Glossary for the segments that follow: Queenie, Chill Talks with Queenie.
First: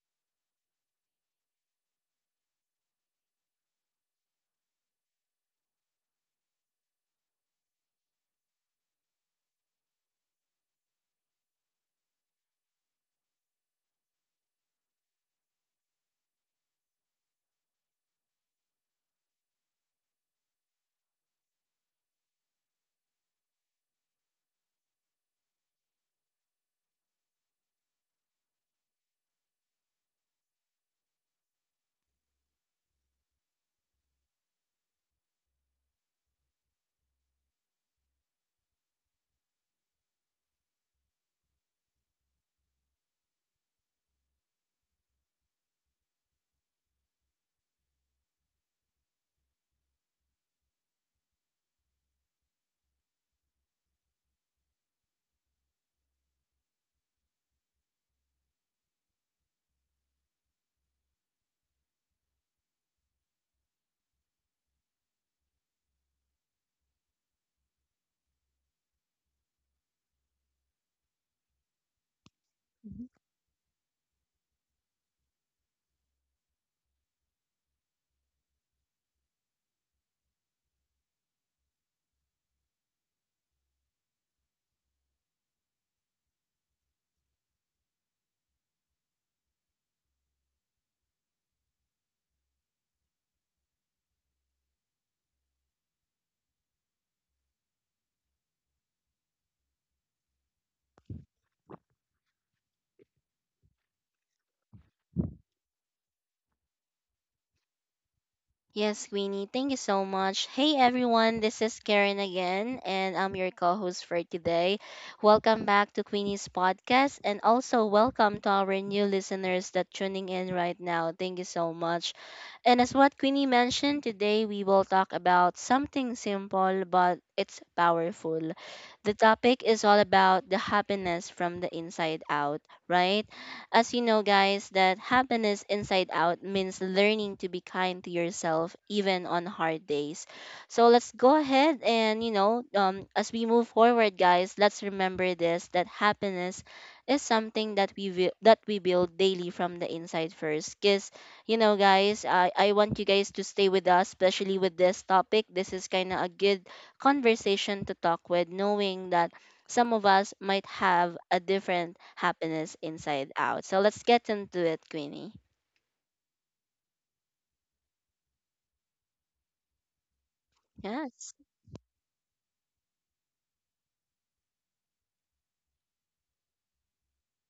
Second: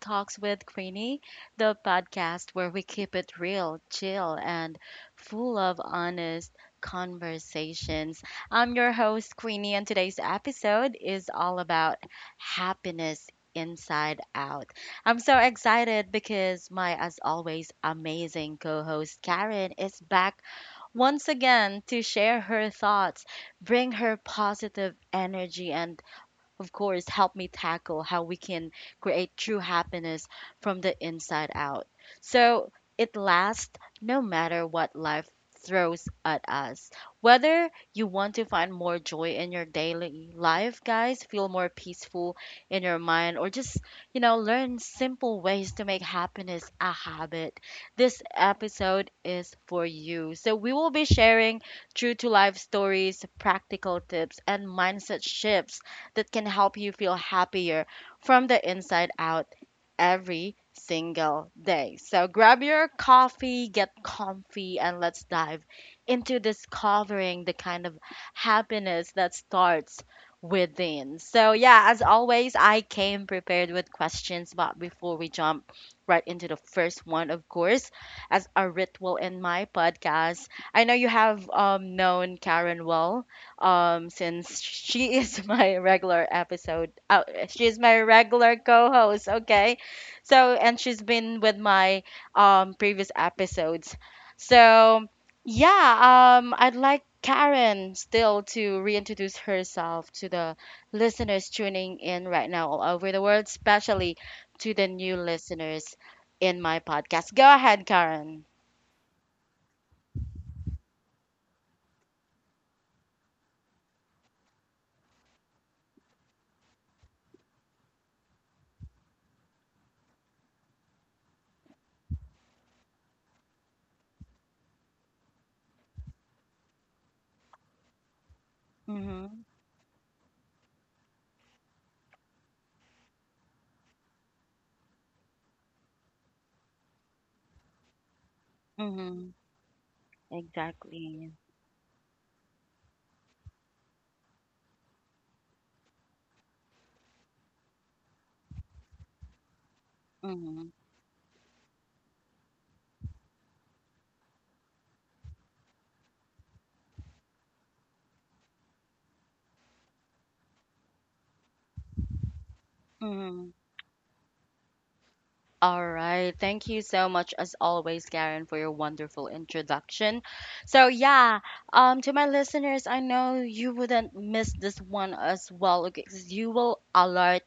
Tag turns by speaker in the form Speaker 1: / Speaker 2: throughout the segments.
Speaker 1: Talks with Queenie, the podcast where we keep it real, chill, and full of honest conversations. I'm your host, Queenie, and today's episode is all about happiness inside out. I'm so excited because my, as always, amazing co host, Karen, is back once again to share her thoughts, bring her positive energy, and of course, help me tackle how we can create true happiness from the inside out, so it lasts no matter what life throws at us. Whether you want to find more joy in your daily life, guys, feel more peaceful in your mind, or just, learn simple ways to make happiness a habit, this episode is for you. So we will be sharing true to life stories, practical tips, and mindset shifts that can help you feel happier from the inside out every single day. So grab your coffee, get comfy, and let's dive into discovering the kind of happiness that starts within. So, yeah, as always, I
Speaker 2: Mhm.
Speaker 1: came prepared with questions, but before we jump right into the first one, of course, as a ritual in my podcast, I know you have known Karen well since she is my regular episode, she is my regular co-host, okay? So and she's been with my previous episodes, so yeah, I'd like Karen still to reintroduce herself to the listeners tuning in right now all over the world, especially to the new listeners in my podcast. Go ahead, Karen.
Speaker 2: Yes, Queenie, thank you so much. Hey everyone, this is Karen again, and I'm your co host for today. Welcome back to Queenie's podcast, and also welcome to our new listeners that tuning in right now. Thank you so much. And as what Queenie mentioned, today we will talk about something simple but it's powerful. The
Speaker 1: Mm-hmm.
Speaker 2: topic is all about the happiness from the inside out, right? As you know, guys, that happiness inside out means learning to be kind to yourself even
Speaker 1: Mm-hmm.
Speaker 2: on hard days. So let's
Speaker 1: Exactly.
Speaker 2: go ahead and, as we move forward, guys, let's remember this that happiness is something that we will that we build daily from the inside
Speaker 1: Mm-hmm.
Speaker 2: first because you know guys I want you guys to stay with us, especially with this topic. This is kind of a good conversation to talk with, knowing that some of us might have a different happiness inside out. So let's get into it, Queenie.
Speaker 1: All right. Thank you so much, as always, Karen, for your wonderful introduction. So,
Speaker 2: Yes.
Speaker 1: yeah, to my listeners, I know you wouldn't miss this one as well, okay? 'Cause you will alert,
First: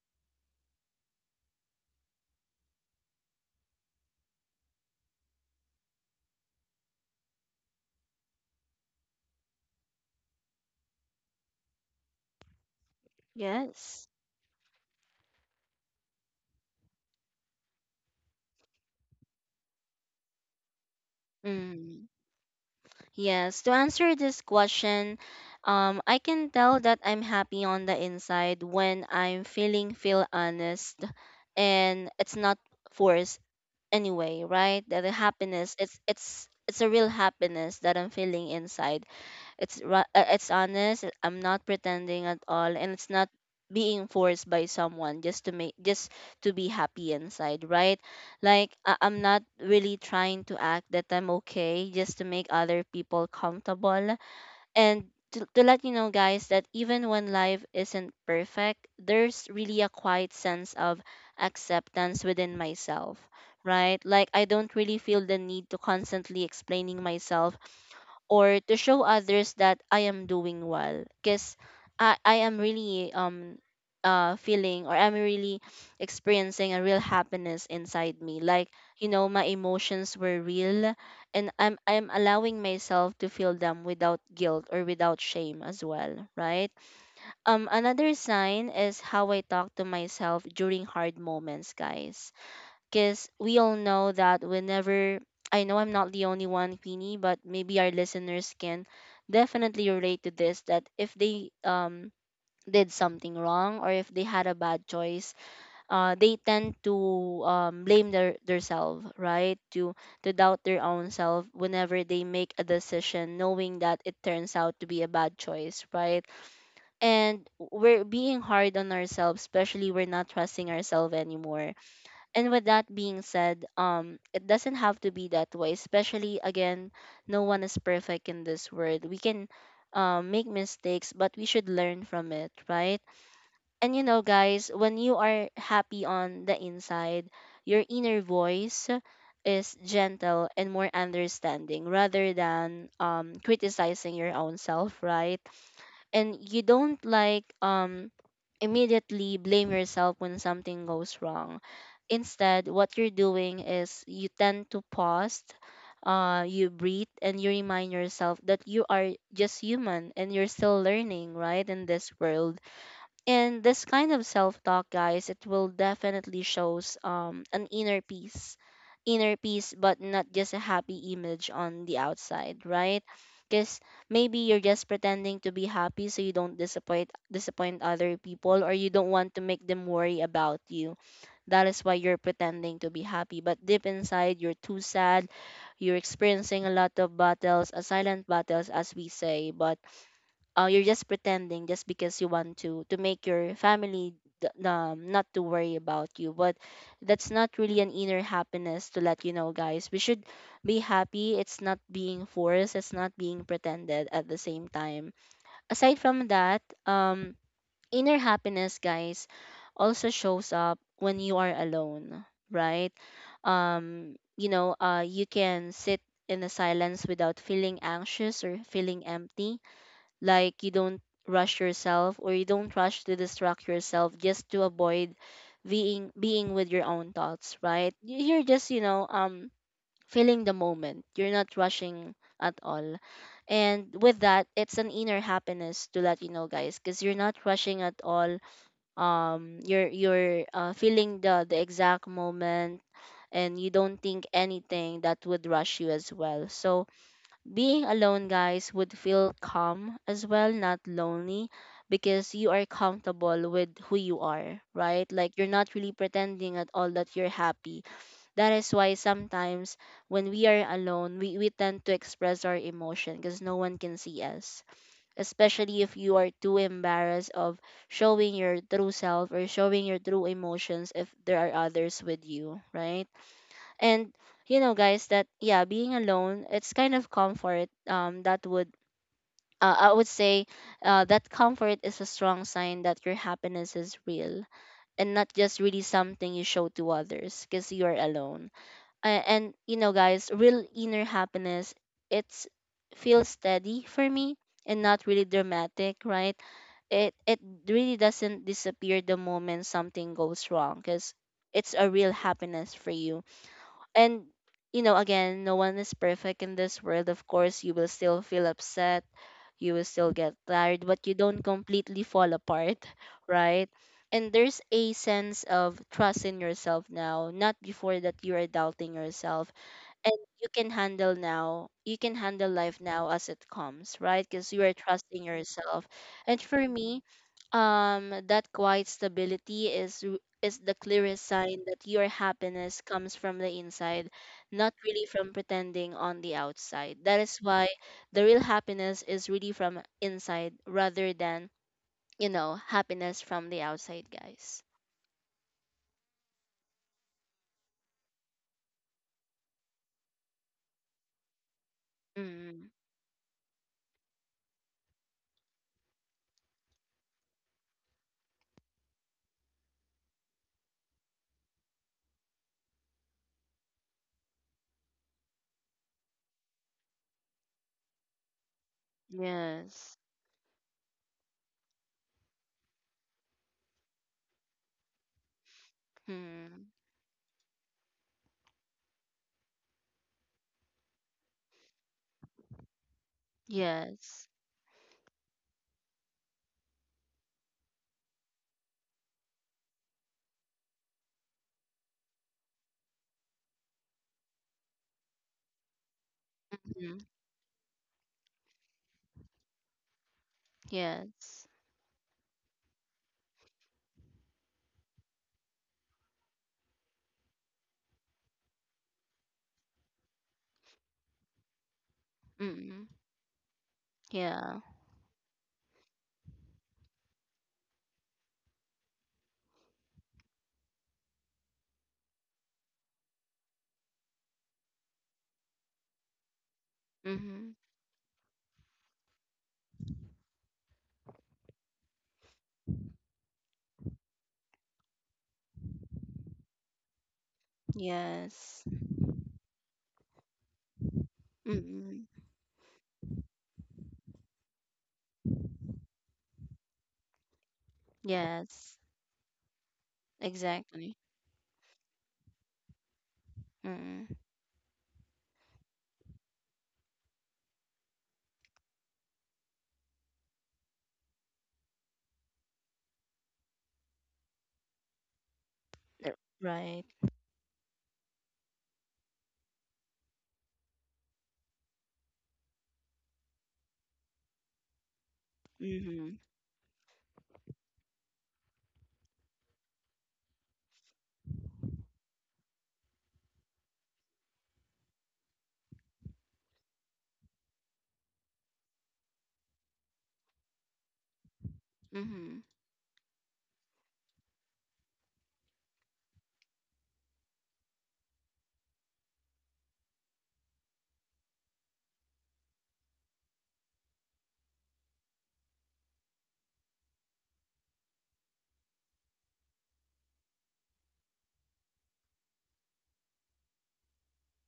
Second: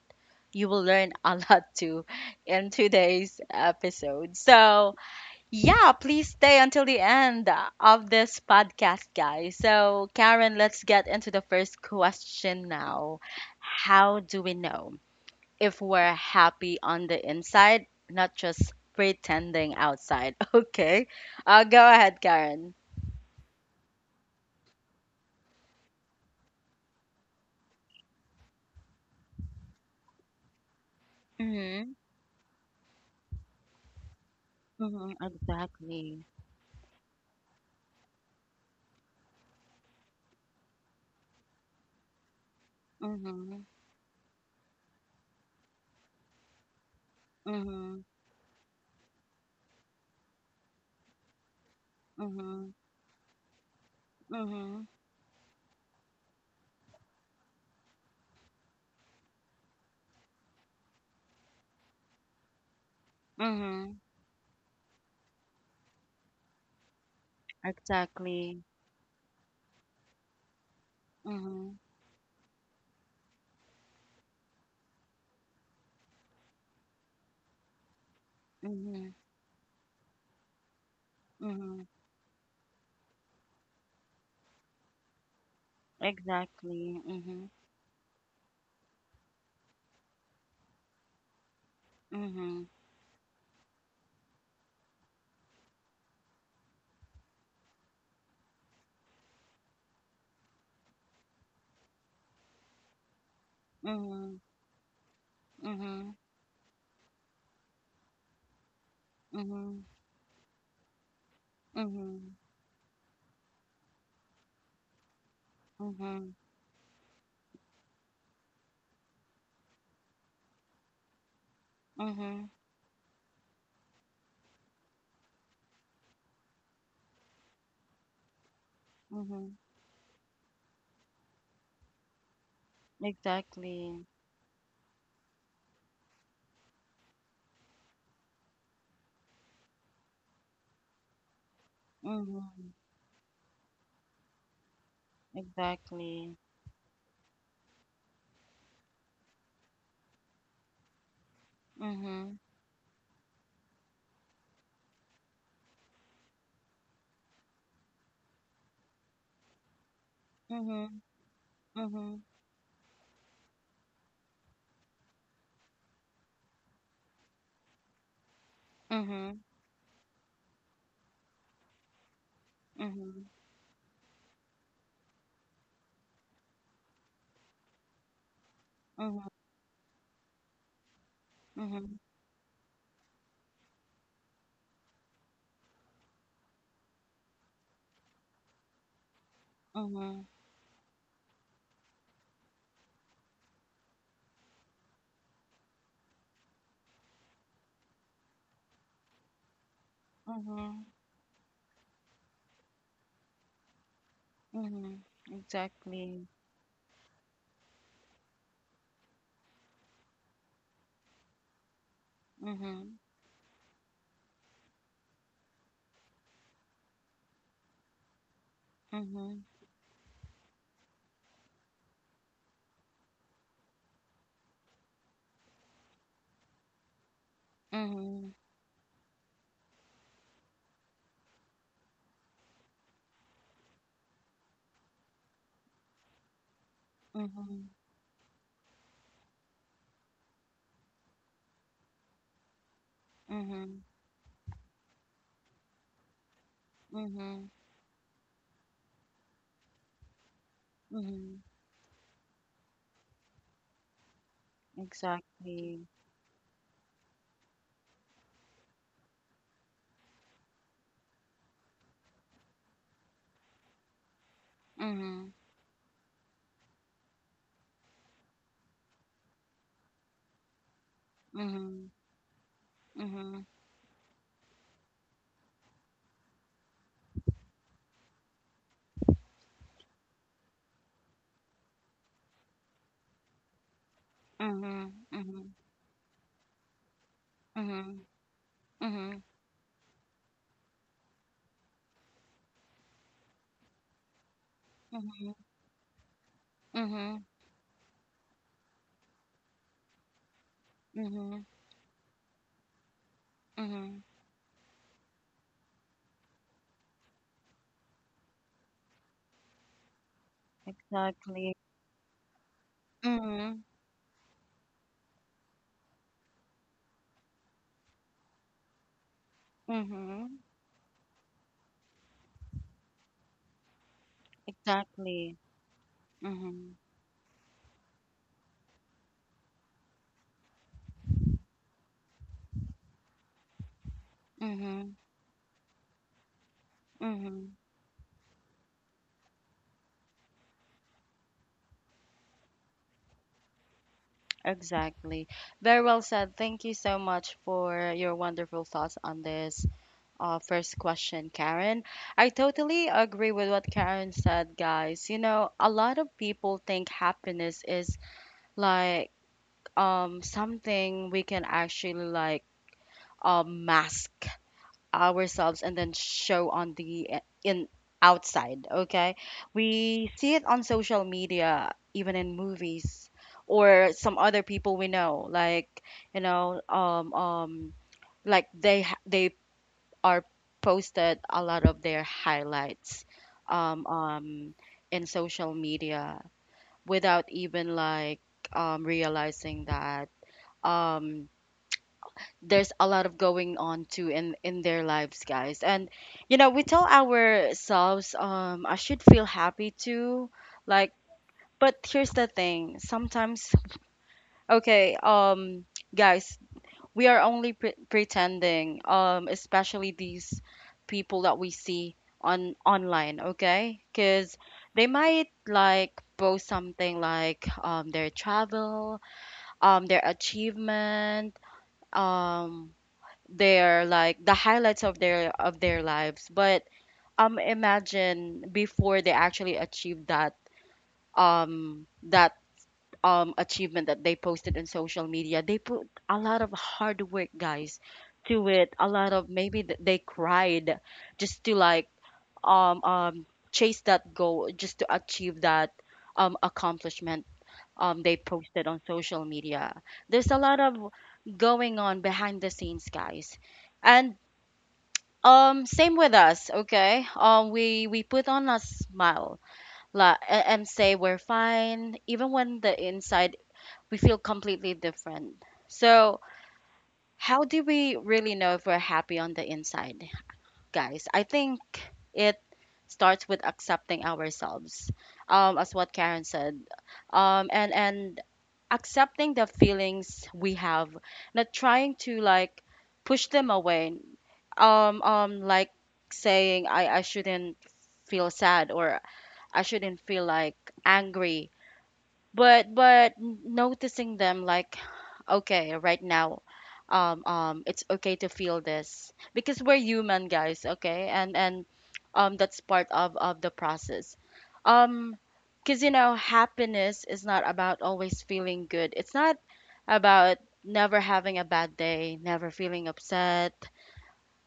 Speaker 1: you will learn a lot too in today's episode. So, yeah, please stay until the end of this podcast, guys. So, Karen, let's get into the first question now.
Speaker 2: Yes.
Speaker 1: How do we know if we're happy on the inside, not just pretending outside? Okay. Go
Speaker 2: Mm.
Speaker 1: ahead, Karen.
Speaker 2: Yes. To answer this question, I can tell that I'm happy on the inside when I'm feel honest
Speaker 1: Mm-hmm.
Speaker 2: and it's not forced anyway, right? That the
Speaker 1: Mm-hmm.
Speaker 2: happiness, it's
Speaker 1: Exactly.
Speaker 2: it's it's a real happiness that I'm feeling inside. It's honest. I'm not pretending at all, and it's not
Speaker 1: Mm-hmm.
Speaker 2: being forced by someone just to be happy inside, right?
Speaker 1: Mm-hmm.
Speaker 2: Like I'm not really trying to act that I'm okay just to make
Speaker 1: Mm-hmm.
Speaker 2: other people comfortable.
Speaker 1: Mm-hmm.
Speaker 2: And to let you know, guys, that even when life isn't perfect, there's really a quiet sense of acceptance within myself,
Speaker 1: Mm-hmm.
Speaker 2: right? Like, I don't really feel the need to constantly explaining myself or
Speaker 1: Exactly.
Speaker 2: to show others that I am doing well because
Speaker 1: Mm-hmm.
Speaker 2: I am really feeling, or I'm really experiencing a real happiness inside me. Like you
Speaker 1: Mm-hmm.
Speaker 2: know, my emotions were real, and I'm
Speaker 1: Mm-hmm.
Speaker 2: I'm allowing myself to feel them without guilt or without shame as well, right?
Speaker 1: Exactly. Mm-hmm.
Speaker 2: Another sign is how I talk to myself during hard moments, guys.
Speaker 1: Mm-hmm.
Speaker 2: Cuz we all know that whenever, I know I'm not the only one, Queenie, but maybe our listeners can definitely relate to this, that if they did something wrong or if they
Speaker 1: Mm-hmm.
Speaker 2: had a bad choice,
Speaker 1: Mm-hmm.
Speaker 2: they tend to blame their themselves, right?
Speaker 1: Mm-hmm.
Speaker 2: To doubt their own self whenever they
Speaker 1: Mm-hmm.
Speaker 2: make a decision, knowing that it turns out to be a bad choice, right?
Speaker 1: Mm-hmm.
Speaker 2: And we're being hard on ourselves, especially we're not trusting ourselves anymore.
Speaker 1: Mm-hmm.
Speaker 2: And with that being said, it doesn't have to be that way. Especially again, no one is perfect in this world. We can.
Speaker 1: Mm-hmm.
Speaker 2: Make mistakes, but we should learn from it, right? And you
Speaker 1: Exactly.
Speaker 2: know, guys, when you are happy on the inside, your inner voice is gentle and more understanding rather
Speaker 1: Mm-hmm.
Speaker 2: than criticizing your own self, right? And
Speaker 1: Exactly.
Speaker 2: you don't like immediately blame yourself when something goes wrong.
Speaker 1: Mm-hmm.
Speaker 2: Instead, what you're doing is you tend to pause, you breathe, and you remind yourself that you are just human and you're still
Speaker 1: Mm-hmm.
Speaker 2: learning, right, in this
Speaker 1: Mhm.
Speaker 2: world. And this kind of self-talk, guys, it will definitely shows an inner peace, inner
Speaker 1: Mhm.
Speaker 2: peace but not just a happy image on the outside, right?
Speaker 1: Mhm.
Speaker 2: Because maybe you're just pretending to be happy so you don't disappoint other people, or you don't
Speaker 1: Mhm.
Speaker 2: want to make them worry about you. That is why
Speaker 1: Mhm.
Speaker 2: you're pretending to be happy, but deep inside you're too sad. You're experiencing a lot of battles, silent battles as we say. But
Speaker 1: Mhm.
Speaker 2: you're just pretending just because you want to make your family not to worry about you. But that's not really an inner happiness. To let you know, guys, we should be
Speaker 1: Mhm.
Speaker 2: happy. It's not being forced, it's not being pretended at the same
Speaker 1: Mhm.
Speaker 2: time. Aside from
Speaker 1: Exactly.
Speaker 2: that, inner happiness, guys, also shows up when you are alone, right?
Speaker 1: Mhm.
Speaker 2: You know, you can sit in the silence without feeling anxious or feeling
Speaker 1: Mhm.
Speaker 2: empty. Like you don't rush yourself, or you don't rush to distract yourself just to avoid being with your own thoughts, right?
Speaker 1: Mhm.
Speaker 2: You're just, feeling the moment. You're not rushing at all. And with that, it's an inner happiness, to let you know, guys, because you're not
Speaker 1: Mhm.
Speaker 2: rushing at all. You're feeling the exact moment, and you
Speaker 1: Mhm.
Speaker 2: don't think anything that would rush you as well. So
Speaker 1: Mhm.
Speaker 2: being alone, guys, would feel calm as well, not
Speaker 1: Mhm.
Speaker 2: lonely, because you are comfortable with who you are, right? Like you're not
Speaker 1: Exactly.
Speaker 2: really pretending at all that you're happy. That is why sometimes, when we are alone, we tend to express our emotion because no one can see us,
Speaker 1: Mhm.
Speaker 2: especially if you are too embarrassed of showing your true self or showing your true emotions if there are
Speaker 1: Mhm.
Speaker 2: others with you, right?
Speaker 1: Mhm.
Speaker 2: And you know, guys, that yeah, being alone, it's kind of comfort. That would, I would say that comfort is a strong sign that your happiness is real
Speaker 1: Mhm.
Speaker 2: and not
Speaker 1: Mhm.
Speaker 2: just really something you show to others because you're
Speaker 1: Mhm.
Speaker 2: alone.
Speaker 1: Mhm.
Speaker 2: And you know, guys, real inner happiness, it's feels steady for me and not really
Speaker 1: Mhm.
Speaker 2: dramatic, right? it
Speaker 1: Mhm.
Speaker 2: it really doesn't disappear the moment something goes wrong, because
Speaker 1: Mhm.
Speaker 2: it's a real happiness for you.
Speaker 1: Mhm.
Speaker 2: And you know, again, no one is perfect in this world. Of course, you will still feel upset, you will still get tired, but you don't
Speaker 1: Exactly.
Speaker 2: completely fall apart
Speaker 1: Mhm.
Speaker 2: right? And there's a sense of trust in yourself now, not before that you are doubting yourself. And
Speaker 1: Mhm.
Speaker 2: you can handle life now as it comes, right? Because you are trusting
Speaker 1: Exactly.
Speaker 2: yourself. And for
Speaker 1: Mhm.
Speaker 2: me, that quiet stability is is the clearest sign that your happiness comes from the inside, not
Speaker 1: Mhm.
Speaker 2: really from pretending on the outside. That is
Speaker 1: Mhm.
Speaker 2: why the real happiness is really from inside rather than, you know, happiness from the outside, guys.
Speaker 1: Exactly. Very well said. Thank you so much for your wonderful thoughts on this, first question, Karen. I
Speaker 2: Mm,
Speaker 1: totally agree with what Karen said, guys. You know, a lot of people think happiness is like, something we can actually, like, mask ourselves and then show on the, in outside, okay?
Speaker 2: yes.
Speaker 1: We see it on social media, even in movies, or some other people we know, like, you know
Speaker 2: Mm,
Speaker 1: um um like they are posted a lot of their highlights um
Speaker 2: yes.
Speaker 1: um in social media without even, like, realizing that um there's a lot of going on too in their lives, guys. And you know, we tell
Speaker 2: Mm,
Speaker 1: ourselves, I should feel happy too, like.
Speaker 2: yes.
Speaker 1: But here's the thing, sometimes, okay, um, guys, we are only pretending, um, especially these people that we see on
Speaker 2: Mm-mm.
Speaker 1: online, okay? Because
Speaker 2: Yeah.
Speaker 1: they might, like, post something like, their travel, their achievement, um their, like, the highlights of their lives. But
Speaker 2: Mm-hmm.
Speaker 1: imagine, before they actually achieve that, um that achievement that they posted in social media, they put a lot of hard work, guys, to
Speaker 2: Yes.
Speaker 1: it. A lot of maybe they cried just to, like,
Speaker 2: Mm-mm.
Speaker 1: um um chase that goal just to achieve that, accomplishment they posted
Speaker 2: Yes.
Speaker 1: on social media. There's a lot of
Speaker 2: Exactly.
Speaker 1: going on behind the scenes, guys.
Speaker 2: Mm-mm.
Speaker 1: And same with us, okay? We put on a smile, and say we're fine, even when the inside we feel completely different.
Speaker 2: Uh,
Speaker 1: So,
Speaker 2: Right.
Speaker 1: how do we really know if we're happy on the inside, guys? I think it starts with accepting ourselves, as what
Speaker 2: Mm-hmm.
Speaker 1: Karen said, and accepting the feelings we have, not trying to, like, push them away, like saying, I shouldn't feel sad, or I shouldn't feel, like, angry,
Speaker 2: Mm-hmm.
Speaker 1: but noticing them, like, okay, right now, it's okay to feel this because we're human, guys, okay? And um, that's part of the process. Um, because you know, happiness is not about always feeling good. It's not about never having a bad day, never feeling upset,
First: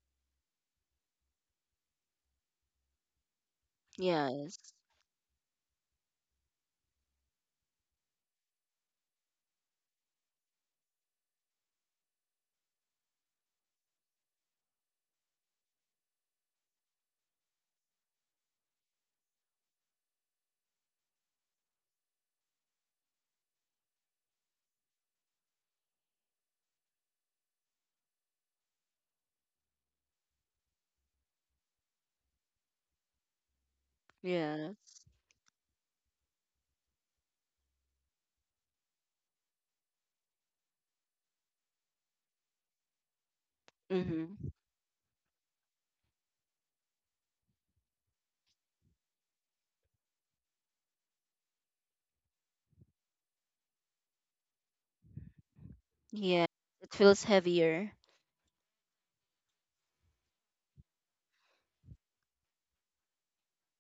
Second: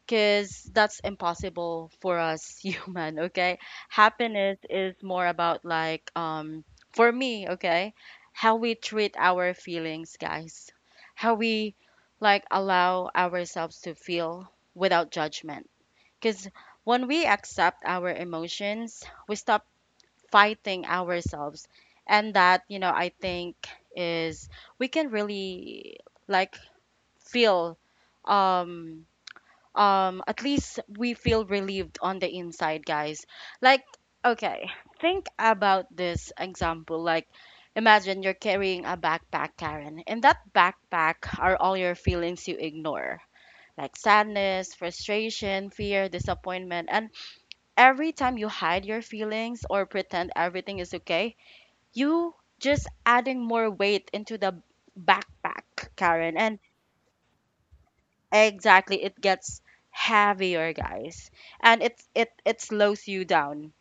Speaker 1: because that's impossible for us human, okay? Happiness
Speaker 2: Yes.
Speaker 1: is more about, like, um, for me, okay, how we treat our feelings, guys, how we, like, allow ourselves to feel without judgment. Because when we accept our emotions, we stop fighting ourselves, and that, you know, I think is, we can really, like, feel, um at least we feel relieved on the inside, guys, like, okay.
Speaker 2: Yes.
Speaker 1: Think about this example, like, imagine you're carrying a backpack, Karen. In that backpack are all your feelings you ignore, like
Speaker 2: Mm-hmm.
Speaker 1: sadness, frustration, fear, disappointment, and every time you hide your feelings or pretend everything is okay, you just adding more weight into the backpack, Karen,
Speaker 2: Yeah.
Speaker 1: and
Speaker 2: It feels heavier.
Speaker 1: Exactly. It gets heavier, guys. And it slows you down,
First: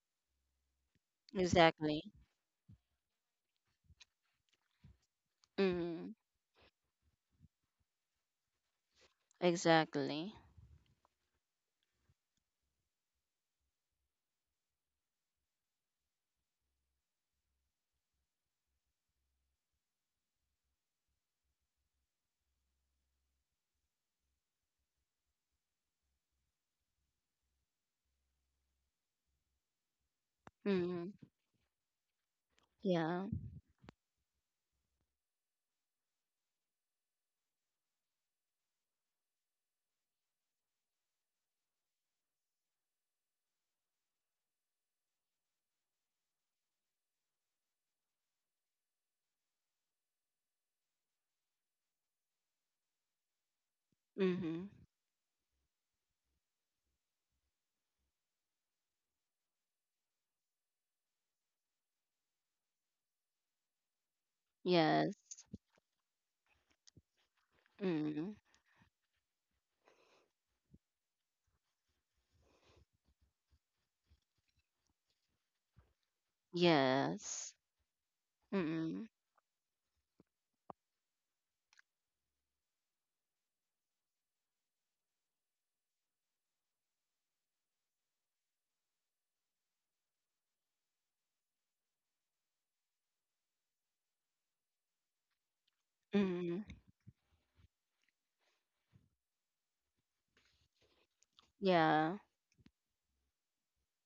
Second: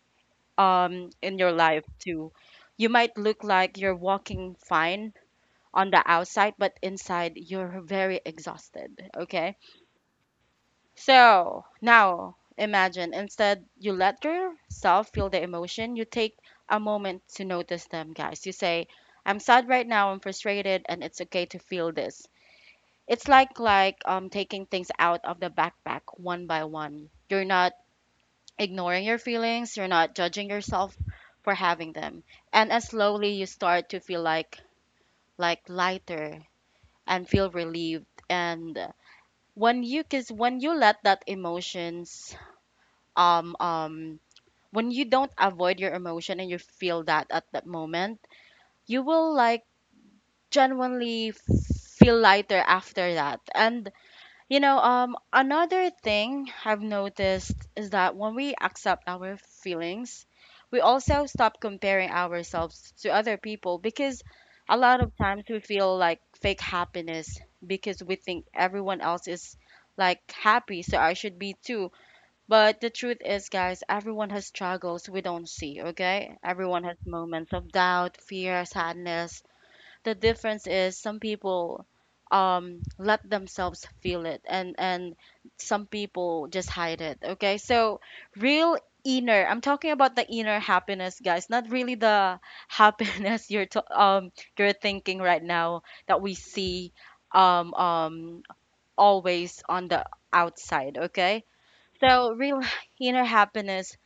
Speaker 1: um, in your life
Speaker 2: Exactly.
Speaker 1: too. You might look like you're walking fine on the
Speaker 2: Mm-hmm.
Speaker 1: outside, but inside you're very exhausted, okay?
Speaker 2: Exactly.
Speaker 1: So, now imagine instead you let yourself feel the emotion. You take a moment to notice them, guys. You say, I'm sad right now, I'm frustrated, and it's okay to feel this. It's like taking things out of the backpack one by one. You're not ignoring your feelings, you're not judging yourself
Speaker 2: Mm-hmm.
Speaker 1: for having them. And as
Speaker 2: Yeah.
Speaker 1: slowly you start to feel like lighter and feel relieved, and when you cause when you let that emotions, um um when you don't avoid your emotion and you feel that at that moment, you will, like, genuinely feel lighter after that. And you
Speaker 2: Mm-hmm.
Speaker 1: know, another thing I've noticed is that when we accept our feelings, we also stop comparing ourselves to other people. Because a lot
Speaker 2: Yes.
Speaker 1: of times we feel like fake happiness because we
Speaker 2: Mm-hmm.
Speaker 1: think everyone else is, like, happy, so I should be too. But the truth is, guys, everyone has struggles we don't see, okay? Everyone has
Speaker 2: Yes.
Speaker 1: moments of doubt, fear,
Speaker 2: Mm-hmm.
Speaker 1: sadness. The difference is, some people, um, let themselves feel it, and some people just hide it, okay? So real inner, I'm talking about the inner happiness, guys, not really the happiness you're to, um, you're thinking right now that we
Speaker 2: Mm-hmm.
Speaker 1: see, um um always on the outside, okay?
Speaker 2: Yeah.
Speaker 1: So real inner happiness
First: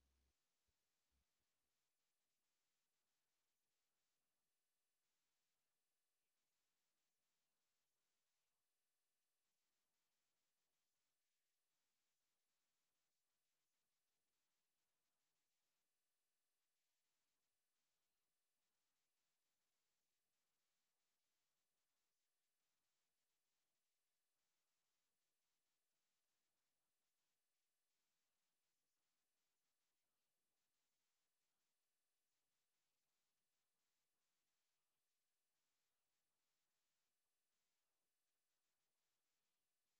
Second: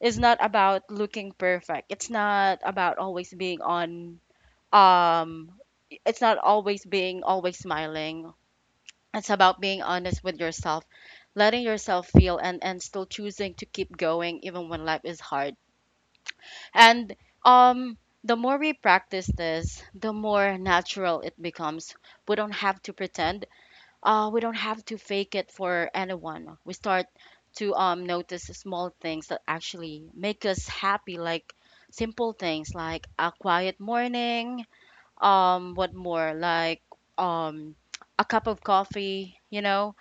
Speaker 1: is not about looking perfect. It's not about always being on, um, it's not always being always smiling. It's about being honest with yourself, letting yourself feel, and still choosing to keep going even when life is hard. And um, the more we practice this, the more natural it becomes. We don't have to pretend, uh, we don't have to fake it for anyone. We start to, um, notice small things that actually make us happy, like simple things like a quiet morning, um, what more, like, um, a cup of coffee, you know,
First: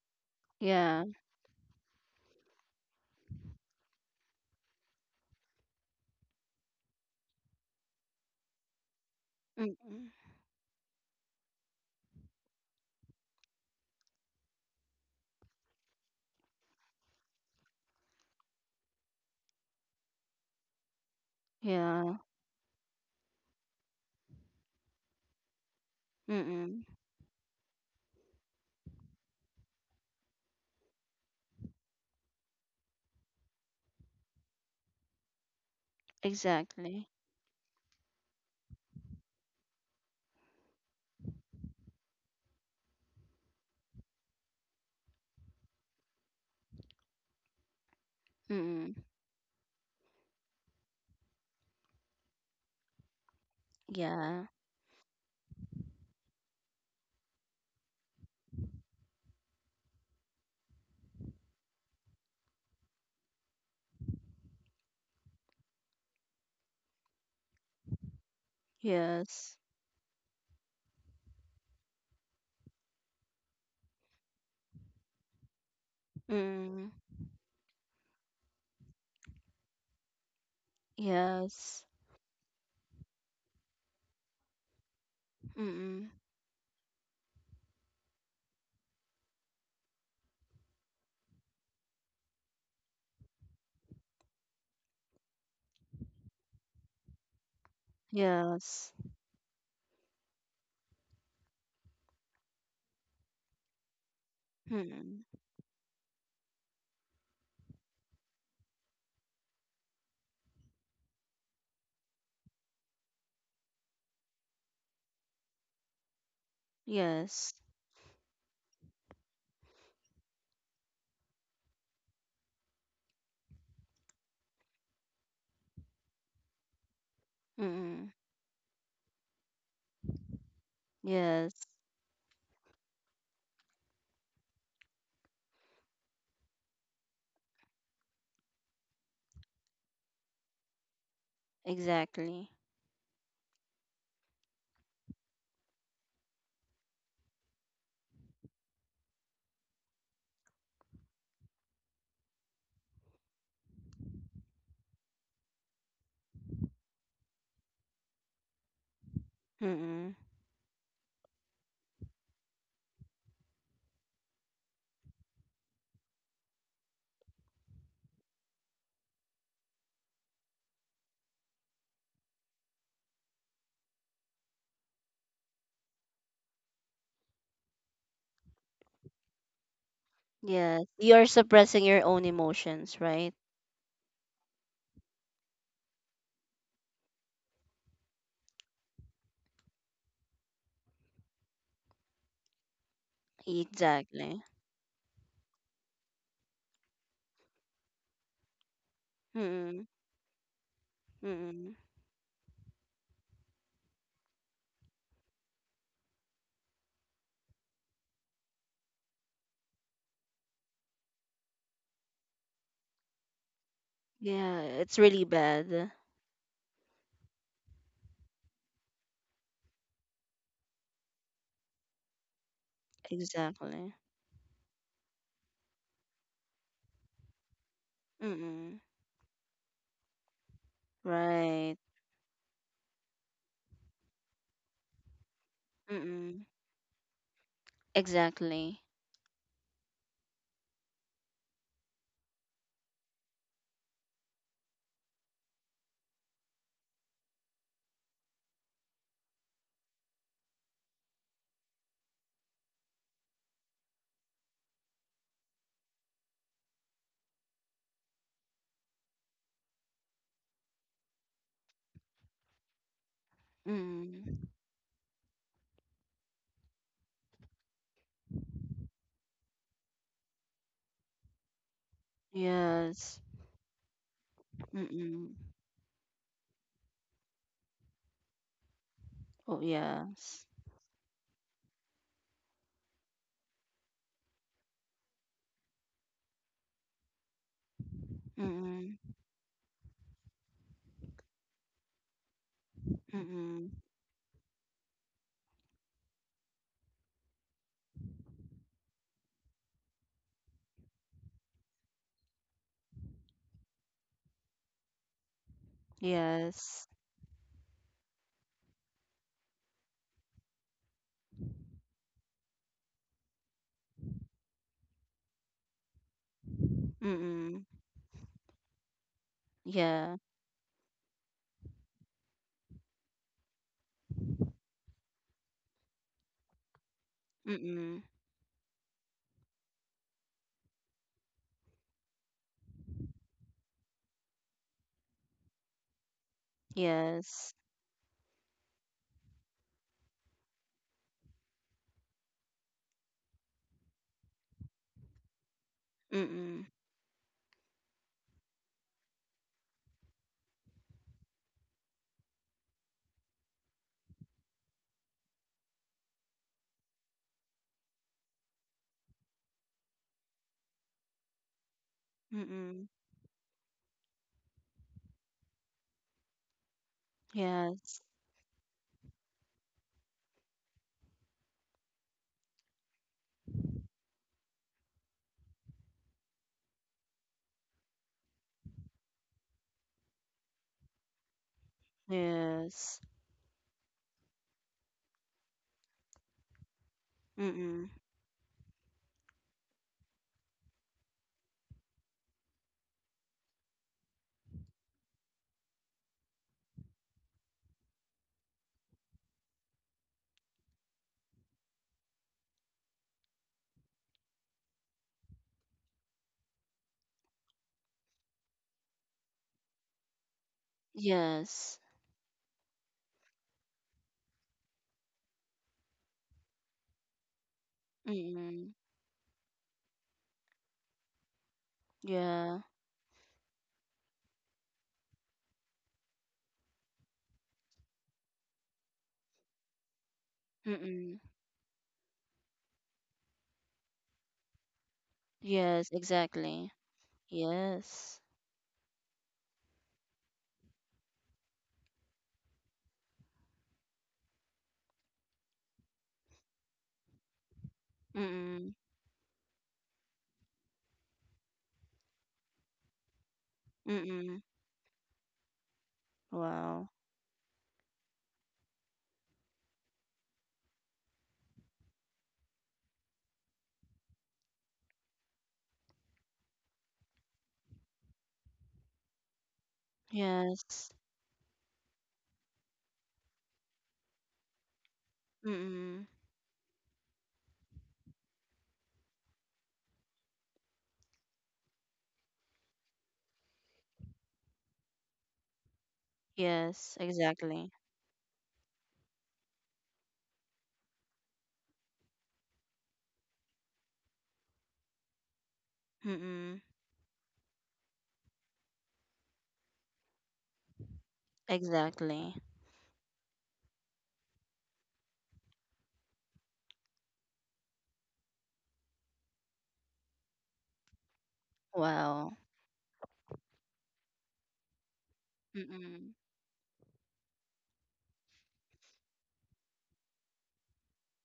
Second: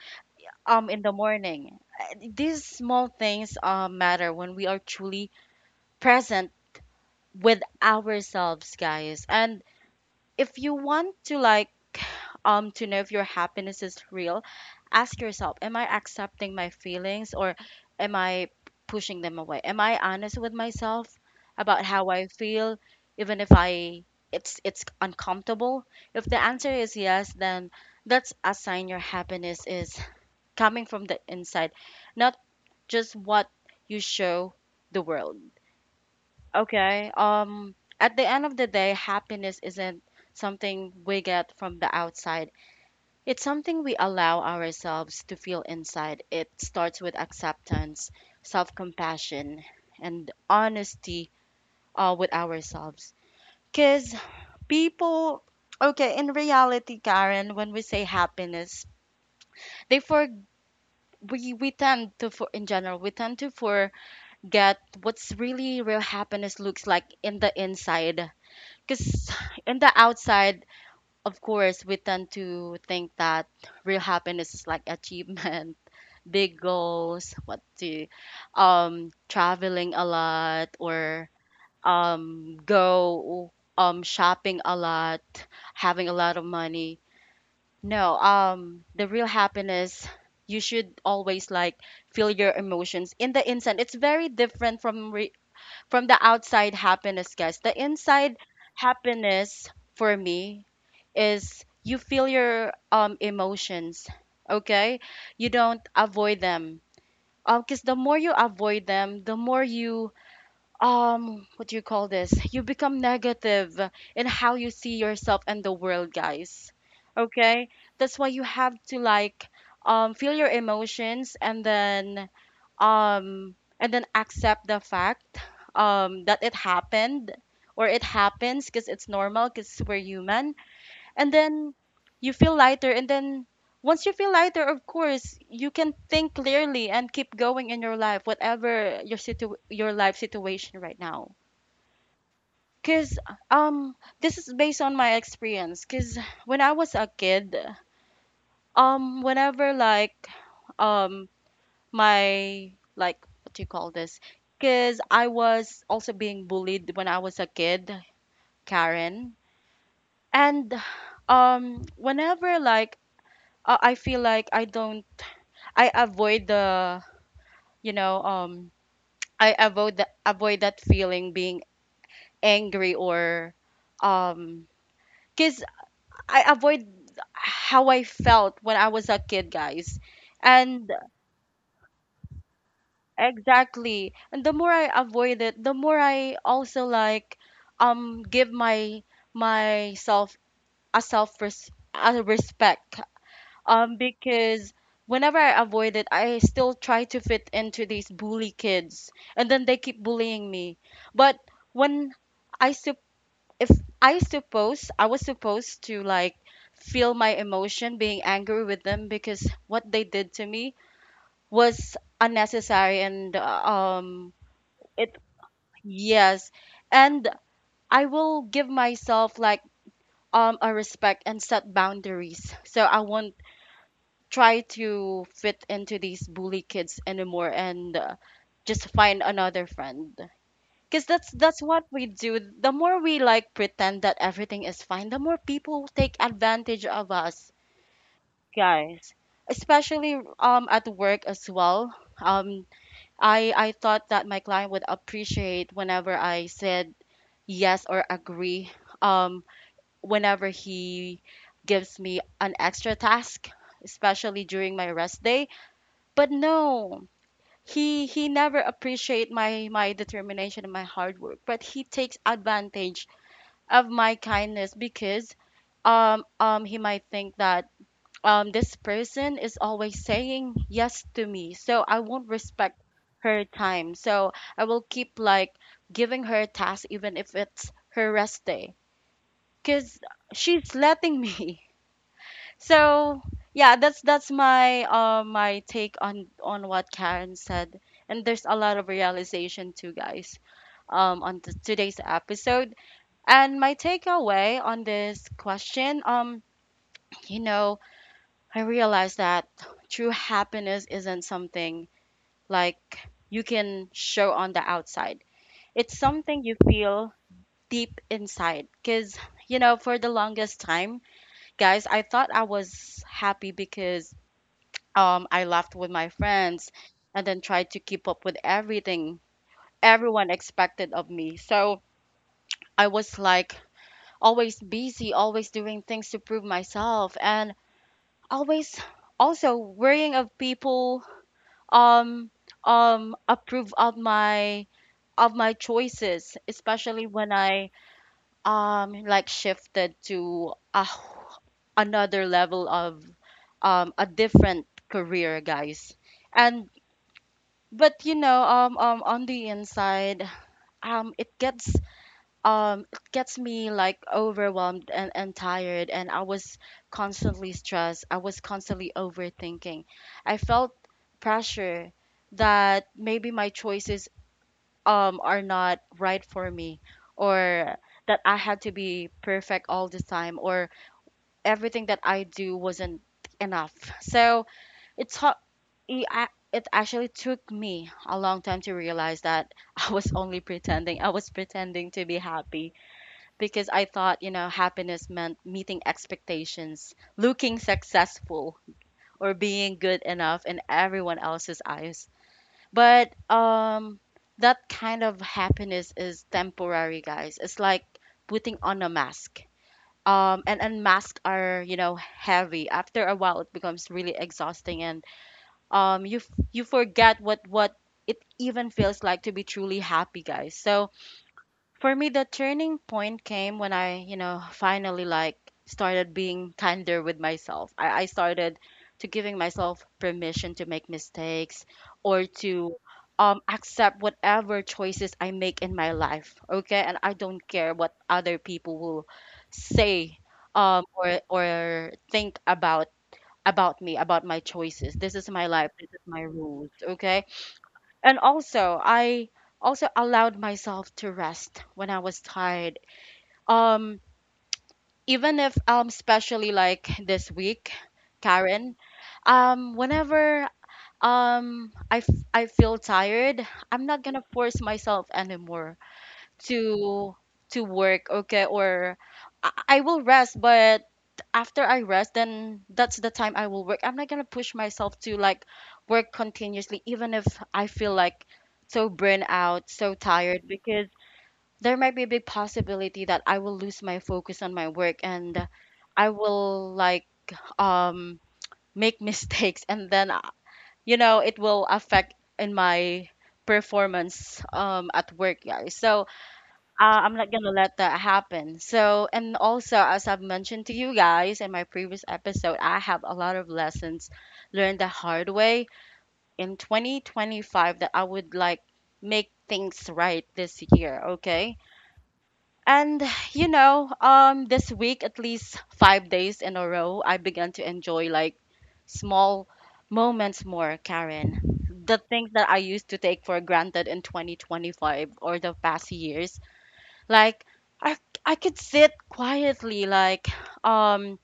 Speaker 1: um, in
Speaker 2: Yeah.
Speaker 1: the morning. These small things, matter when we are truly present with ourselves, guys. And
Speaker 2: Mm-hmm.
Speaker 1: if you want to, like, um, to know if your happiness is real, ask yourself, am I accepting my feelings, or am I pushing them away? Am I honest with myself about how
Speaker 2: Yeah.
Speaker 1: I feel, even if I it's uncomfortable? If the answer
Speaker 2: Mm-hmm.
Speaker 1: is yes, then that's a sign your happiness is coming from the inside, not just what you show the world.
Speaker 2: Exactly.
Speaker 1: Okay. At the end of the day, happiness isn't something we get from the outside. It's something we allow ourselves to feel inside. It starts with acceptance,
Speaker 2: Mm-hmm.
Speaker 1: self-compassion, and honesty, with ourselves. Because
Speaker 2: Yeah.
Speaker 1: people, okay, in reality, Karen, when we say happiness, they for we tend to for in general we tend to forget what's really real happiness looks like in the inside. Because
Speaker 2: Yes.
Speaker 1: in the outside, of course, we tend to think that real happiness is like achievement, big
Speaker 2: Mm.
Speaker 1: goals, what to, um, traveling a lot, or
Speaker 2: Yes.
Speaker 1: um, go, um, shopping a lot, having
Speaker 2: Mm.
Speaker 1: a lot of money. No, um, the real happiness, you should always, like, feel your emotions in the instant. It's very different from from the outside happiness, guys. The inside
Speaker 2: Yes.
Speaker 1: happiness, for me, is you feel your, um, emotions, okay?
Speaker 2: Mm.
Speaker 1: You don't avoid them. Because the more you avoid them, the more you what do you call this you become negative in how you see yourself and the world, guys.
Speaker 2: Yes.
Speaker 1: Okay, that's why you have to, like, feel your emotions, um and then accept the fact that it happened or it
Speaker 2: Mm.
Speaker 1: happens, because it's normal, because we're human. And
Speaker 2: Yes.
Speaker 1: then you feel lighter, and then once you feel lighter, of course you can think clearly and keep going in your life, whatever your situ your life situation right now.
Speaker 2: Exactly.
Speaker 1: Because um this is based on my experience. Because when I was a kid, whenever, like, um my like what do you call this because I was also being bullied when I was a kid, Karen.
Speaker 2: Mm.
Speaker 1: And whenever, like, I feel like I don't, I avoid the, you know um I avoid the, avoid that feeling, being angry, or um cuz I avoid how I felt when I was a kid, guys.
Speaker 2: Yes.
Speaker 1: And
Speaker 2: You're suppressing your own emotions, right?
Speaker 1: exactly, and the more I avoid it, the more I also, like, give my myself a a respect. Um,
Speaker 2: Exactly.
Speaker 1: because whenever I avoid it, I still try to fit into these bully kids, and then they
Speaker 2: Mm.
Speaker 1: keep bullying me. But
Speaker 2: Mm.
Speaker 1: when I sup if I suppose I was supposed to, like, feel my emotion, being angry with them, because what they did to me was unnecessary, and um
Speaker 2: Yeah, it's
Speaker 1: it
Speaker 2: really bad.
Speaker 1: yes. And I will give myself, like, a respect and set boundaries, so I won't
Speaker 2: Exactly.
Speaker 1: try to fit into these bully kids anymore, and
Speaker 2: Mm.
Speaker 1: just find another friend. Because that's
Speaker 2: Right.
Speaker 1: what we do, the more we, like, pretend that everything is fine, the more people take
Speaker 2: Mm.
Speaker 1: advantage of us,
Speaker 2: Exactly.
Speaker 1: guys, especially at work as well. Um, I thought that my client would appreciate whenever I said yes or agree um whenever he gives me an extra task, especially during my rest day. But no, he never appreciate my determination and my hard work, but he takes advantage of my
Speaker 2: Mm.
Speaker 1: kindness. Because um, he might think that this person is always saying yes to me, so I won't respect
Speaker 2: Yes.
Speaker 1: her time. So I will keep,
Speaker 2: Mm.
Speaker 1: like, giving her tasks even if it's her rest day,
Speaker 2: Oh,
Speaker 1: because
Speaker 2: yes.
Speaker 1: she's letting me. So yeah, that's my my take on what Karen said. And there's a lot of
Speaker 2: Mm.
Speaker 1: realization too, guys, on today's episode. And
Speaker 2: Mm.
Speaker 1: my takeaway on this question, you know, I realized that true happiness isn't something, like, you can show on the outside. It's something you
Speaker 2: Yes.
Speaker 1: feel deep inside. Because, you know, for the longest time, guys, I thought I was happy because I laughed with my friends and then
Speaker 2: Mm-mm.
Speaker 1: tried to keep up with everything
Speaker 2: Yeah.
Speaker 1: everyone expected of me. So I was, like, always busy, always doing things to prove myself, and
Speaker 2: Mm-mm.
Speaker 1: always also worrying of people um approve of my, of my choices, especially when
Speaker 2: Yes.
Speaker 1: I like shifted to a another level of a different career, guys.
Speaker 2: Mm-mm.
Speaker 1: And but you know, um, on the inside, um it gets um, it gets me, like, overwhelmed and, tired, and I was constantly stressed, I was constantly overthinking. I felt pressure
Speaker 2: Mm-mm.
Speaker 1: that maybe my choices are not right for me, or
Speaker 2: Yes.
Speaker 1: that I had to be perfect all the time, or everything that I do wasn't enough. So it's hard. It actually took me a long time to realize that I was only pretending. I was pretending to be happy,
Speaker 2: Yes.
Speaker 1: because I thought, you know, happiness meant meeting expectations, looking
Speaker 2: Mm-mm.
Speaker 1: successful, or being good enough in everyone else's eyes. But that kind of happiness is temporary, guys. It's like putting on a mask. And masks are, you know, heavy. After a while it becomes really exhausting, and you forget what it even feels like to be truly happy, guys. So
Speaker 2: Yes.
Speaker 1: for me, the turning point came when I, you know, finally, like, started being kinder with myself. I started
Speaker 2: Mm-mm.
Speaker 1: to giving myself permission to make mistakes, or
Speaker 2: Yeah.
Speaker 1: to accept whatever choices I make in my life. Okay, and I don't care what other people will say
Speaker 2: Mm-mm.
Speaker 1: or think about me, about my choices. This is my life.
Speaker 2: Yes,
Speaker 1: This is my
Speaker 2: exactly.
Speaker 1: rules. Okay. And
Speaker 2: Yes.
Speaker 1: also, I also allowed myself to rest when I was tired. Um, Even if especially like this week,
Speaker 2: Mm-mm.
Speaker 1: Karen, whenever I feel tired, I'm not gonna
Speaker 2: Mm-mm.
Speaker 1: force myself anymore
Speaker 2: Wow.
Speaker 1: to work. Okay, or I will rest, but after I rest, then that's the time I will work. I'm not gonna push myself to, like, work continuously, even if I feel, like, so burnt out, so tired, because
Speaker 2: Yes.
Speaker 1: there might be a big possibility that I will lose my focus on my work, and
Speaker 2: Mm-mm.
Speaker 1: I will, like, um make mistakes, and then you know, it will affect in my performance at work, guys. So
Speaker 2: Yes,
Speaker 1: I'm not gonna
Speaker 2: exactly.
Speaker 1: let that happen. So, and also, as I've mentioned to you guys in my previous episode, I have a lot of lessons learned the hard way in
Speaker 2: Mm-mm.
Speaker 1: 2025, that I would, like, make things right this year, okay?
Speaker 2: Exactly.
Speaker 1: And you know, this week at least 5 days in a row, I began to enjoy, like, small moments more, Karen. The things
Speaker 2: Wow.
Speaker 1: that I used to take for granted in 2025 or the past
Speaker 2: Mm-mm.
Speaker 1: years, like, I could sit quietly, like, um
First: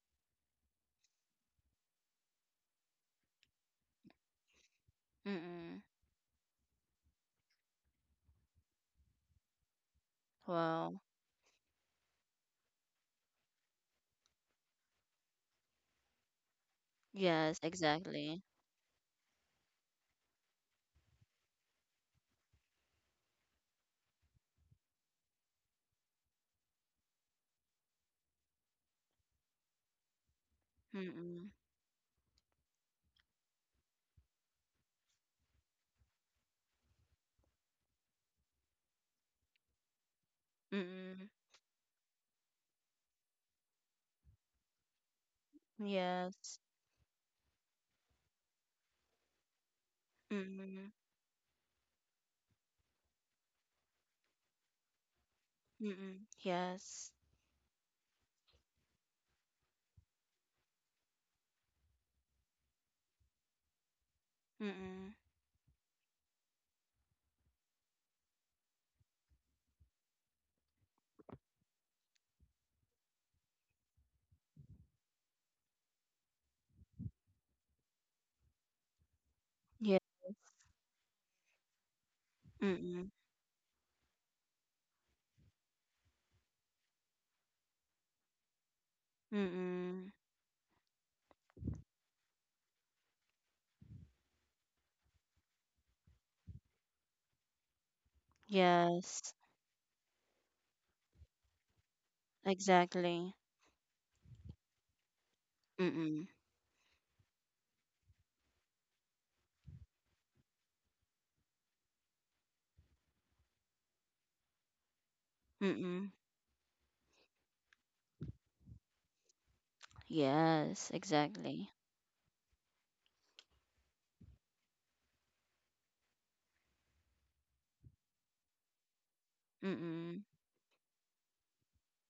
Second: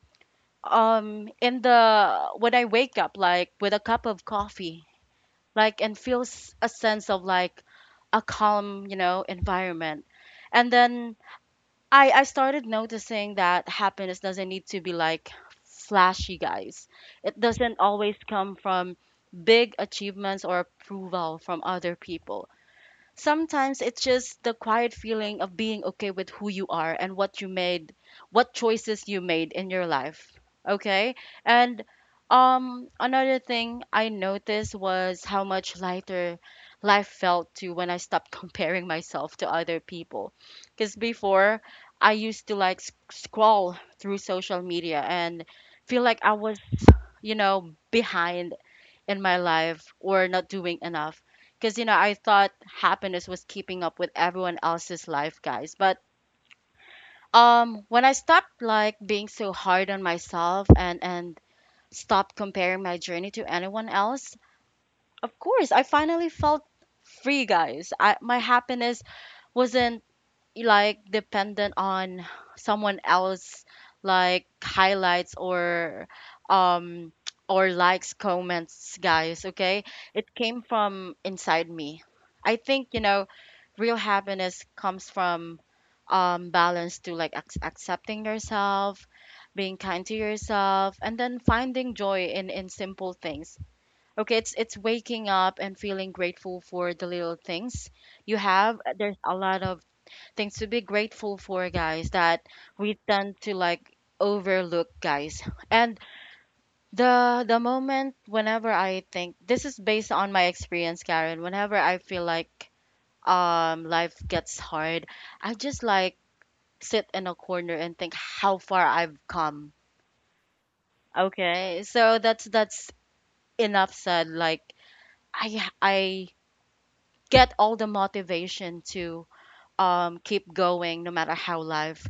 Speaker 1: um, in the, when I wake up, like, with a cup of coffee,
Speaker 2: Mm-mm.
Speaker 1: like, and feel a sense of, like, a calm, you know, environment. And
Speaker 2: Wow.
Speaker 1: then I started noticing that happiness doesn't need to be, like, flashy, guys. It
Speaker 2: Yes,
Speaker 1: doesn't always
Speaker 2: exactly.
Speaker 1: come from big achievements or approval from other people. Sometimes it's just the quiet feeling of being okay with who you are and what you made, what choices you made in your life, okay.
Speaker 2: Mm-mm.
Speaker 1: And another thing I noticed was how much lighter life felt to when I stopped comparing myself to other people. Because
Speaker 2: Mm-mm.
Speaker 1: before, I used to, like, scroll through social media and feel like I was,
Speaker 2: Yes.
Speaker 1: you know, behind in my life, or not doing
Speaker 2: Mm-mm.
Speaker 1: enough. Because, you know, I thought happiness was keeping up with everyone else's life, guys. But
Speaker 2: Mm-mm. Yes.
Speaker 1: when I stopped, like, being so hard on myself, and, stopped comparing my journey to anyone else,
Speaker 2: Mm-mm.
Speaker 1: of course, I finally felt free, guys. My happiness wasn't, like, dependent on someone else, like, highlights or um or likes, comments, guys, okay.
Speaker 2: Yeah.
Speaker 1: It came from inside me. I think, you
Speaker 2: Mm-mm.
Speaker 1: know, real happiness comes from balance, to like accepting yourself, being kind
Speaker 2: Mm-mm.
Speaker 1: to yourself, and then finding joy in simple things, okay. It's waking up and feeling grateful for the little things you have. There's a
Speaker 2: Yes.
Speaker 1: lot of things to be grateful for, guys, that we tend
Speaker 2: Exactly.
Speaker 1: to, like, overlook, guys. And
Speaker 2: Mm-mm.
Speaker 1: the moment whenever I think, this is based on my experience, Karen, whenever I feel, like, life gets hard, I just,
Speaker 2: Mm-mm.
Speaker 1: like, sit in a corner and think how far I've come.
Speaker 2: Yes. Exactly.
Speaker 1: Okay? So that's enough said. Like I get all the motivation to
Speaker 2: Mm-mm.
Speaker 1: keep going, no matter how life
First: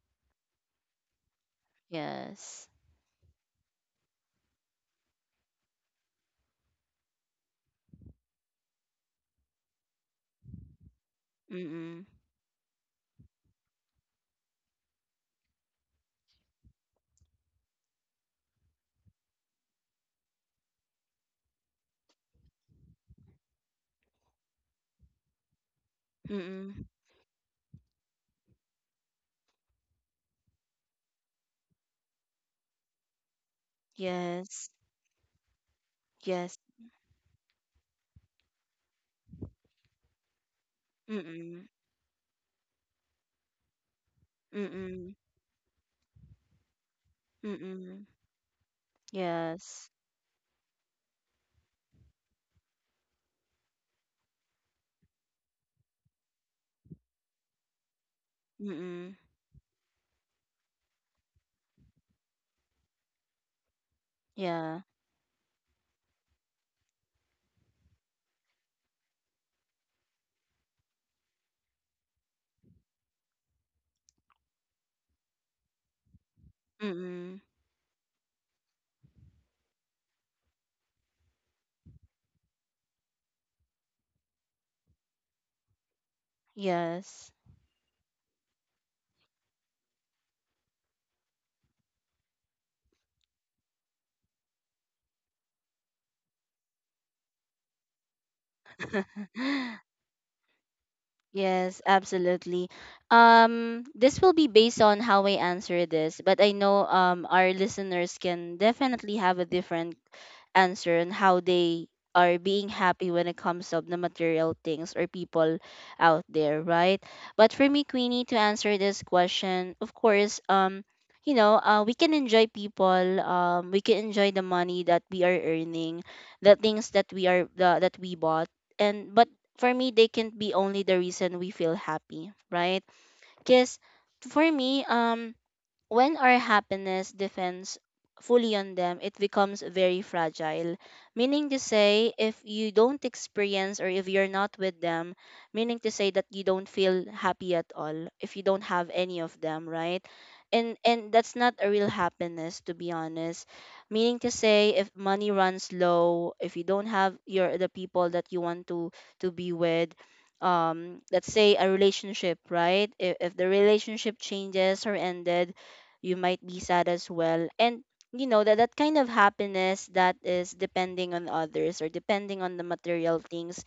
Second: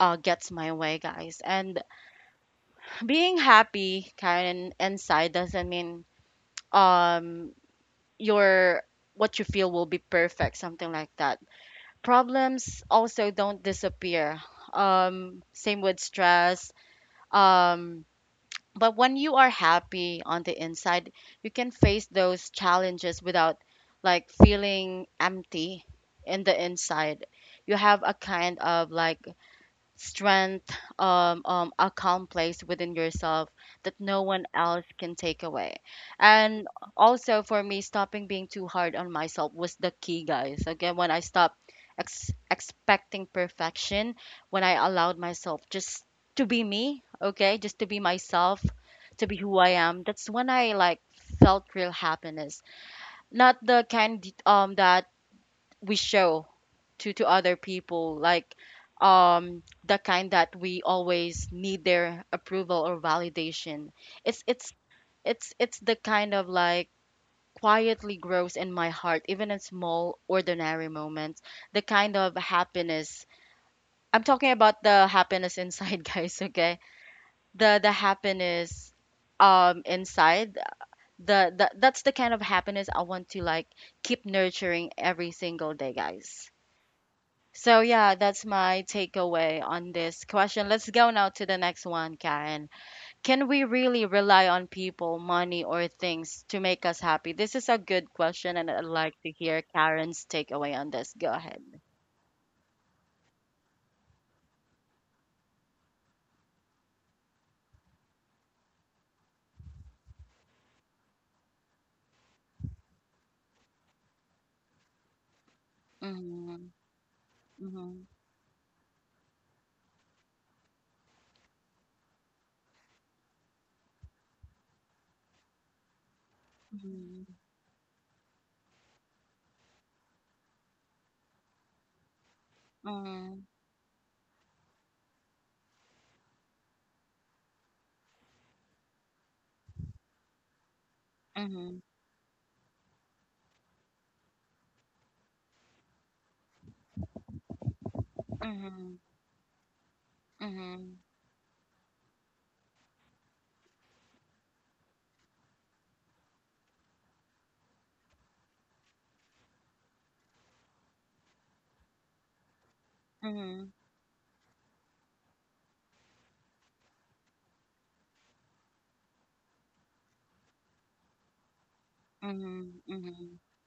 Speaker 1: gets my way, guys. And
Speaker 2: Yes.
Speaker 1: being happy, Karen, inside doesn't mean um your what you feel will be perfect, something like that.
Speaker 2: Mm-mm.
Speaker 1: Problems also don't disappear. Same with stress. Um, but when you are happy on the inside, you can face those challenges without, like, feeling empty in the
Speaker 2: Mm-mm.
Speaker 1: inside. You have a kind of, like, strength, a calm place within yourself that no one
Speaker 2: Yes.
Speaker 1: else can take away.
Speaker 2: Yes.
Speaker 1: And also, for me, stopping being too hard on myself was the key, guys. Again, when I stopped
Speaker 2: Mm-mm.
Speaker 1: expecting perfection, when I
Speaker 2: Mm-mm.
Speaker 1: allowed myself just to be me, okay, just to be
Speaker 2: Mm-mm.
Speaker 1: myself, to be who I
Speaker 2: Yes.
Speaker 1: am, that's when I, like, felt real happiness. Not the kind that we show to other people, like,
Speaker 2: Mm-mm.
Speaker 1: the kind that we always need their approval or validation. it's it's
Speaker 2: Yeah.
Speaker 1: it's it's the kind of, like, quietly grows in my heart, even in small ordinary moments. The kind of happiness I'm talking about, the happiness inside, guys, okay,
Speaker 2: Mm-mm.
Speaker 1: the happiness inside, the, that's the kind of happiness I want to, like, keep nurturing every single day, guys.
Speaker 2: Yes.
Speaker 1: So yeah, that's my takeaway on this question. Let's go now to the next one, Karen. Can we really rely on people, money, or things to make us happy? This is a good question, and I'd like to hear Karen's takeaway on this. Go ahead.
Speaker 2: Yes, absolutely. This will be based on how I answer this, but I know our listeners can definitely have a different answer on how they are being happy when it comes of the material things or people out there,
Speaker 1: Mm-hmm.
Speaker 2: right? But for me,
Speaker 1: Mm-hmm.
Speaker 2: Queenie, to answer this question, of course, you know, we can enjoy people, we can enjoy the money that we are earning, the things that that we bought, and but for me they can't be only the reason we feel happy, right?
Speaker 1: Mm-hmm.
Speaker 2: Because for me, when our happiness depends fully on them, it becomes very fragile. Meaning
Speaker 1: Mm-hmm.
Speaker 2: to
Speaker 1: Mm-hmm.
Speaker 2: say, if you don't experience or if you're not with them, meaning to say that you don't feel happy at all if you don't have any of them, right?
Speaker 1: Mm-hmm. Mm-hmm.
Speaker 2: And that's not a real happiness, to be honest. Meaning to say, if money runs low, if you don't have your the people that you want to be with, let's say a relationship, right? If the
Speaker 1: Mm-hmm.
Speaker 2: relationship changes or ended, you might be sad as well. And you know that that kind of happiness that is depending on others or depending on the
Speaker 1: Mm-hmm.
Speaker 2: material
Speaker 1: Mm-hmm.
Speaker 2: things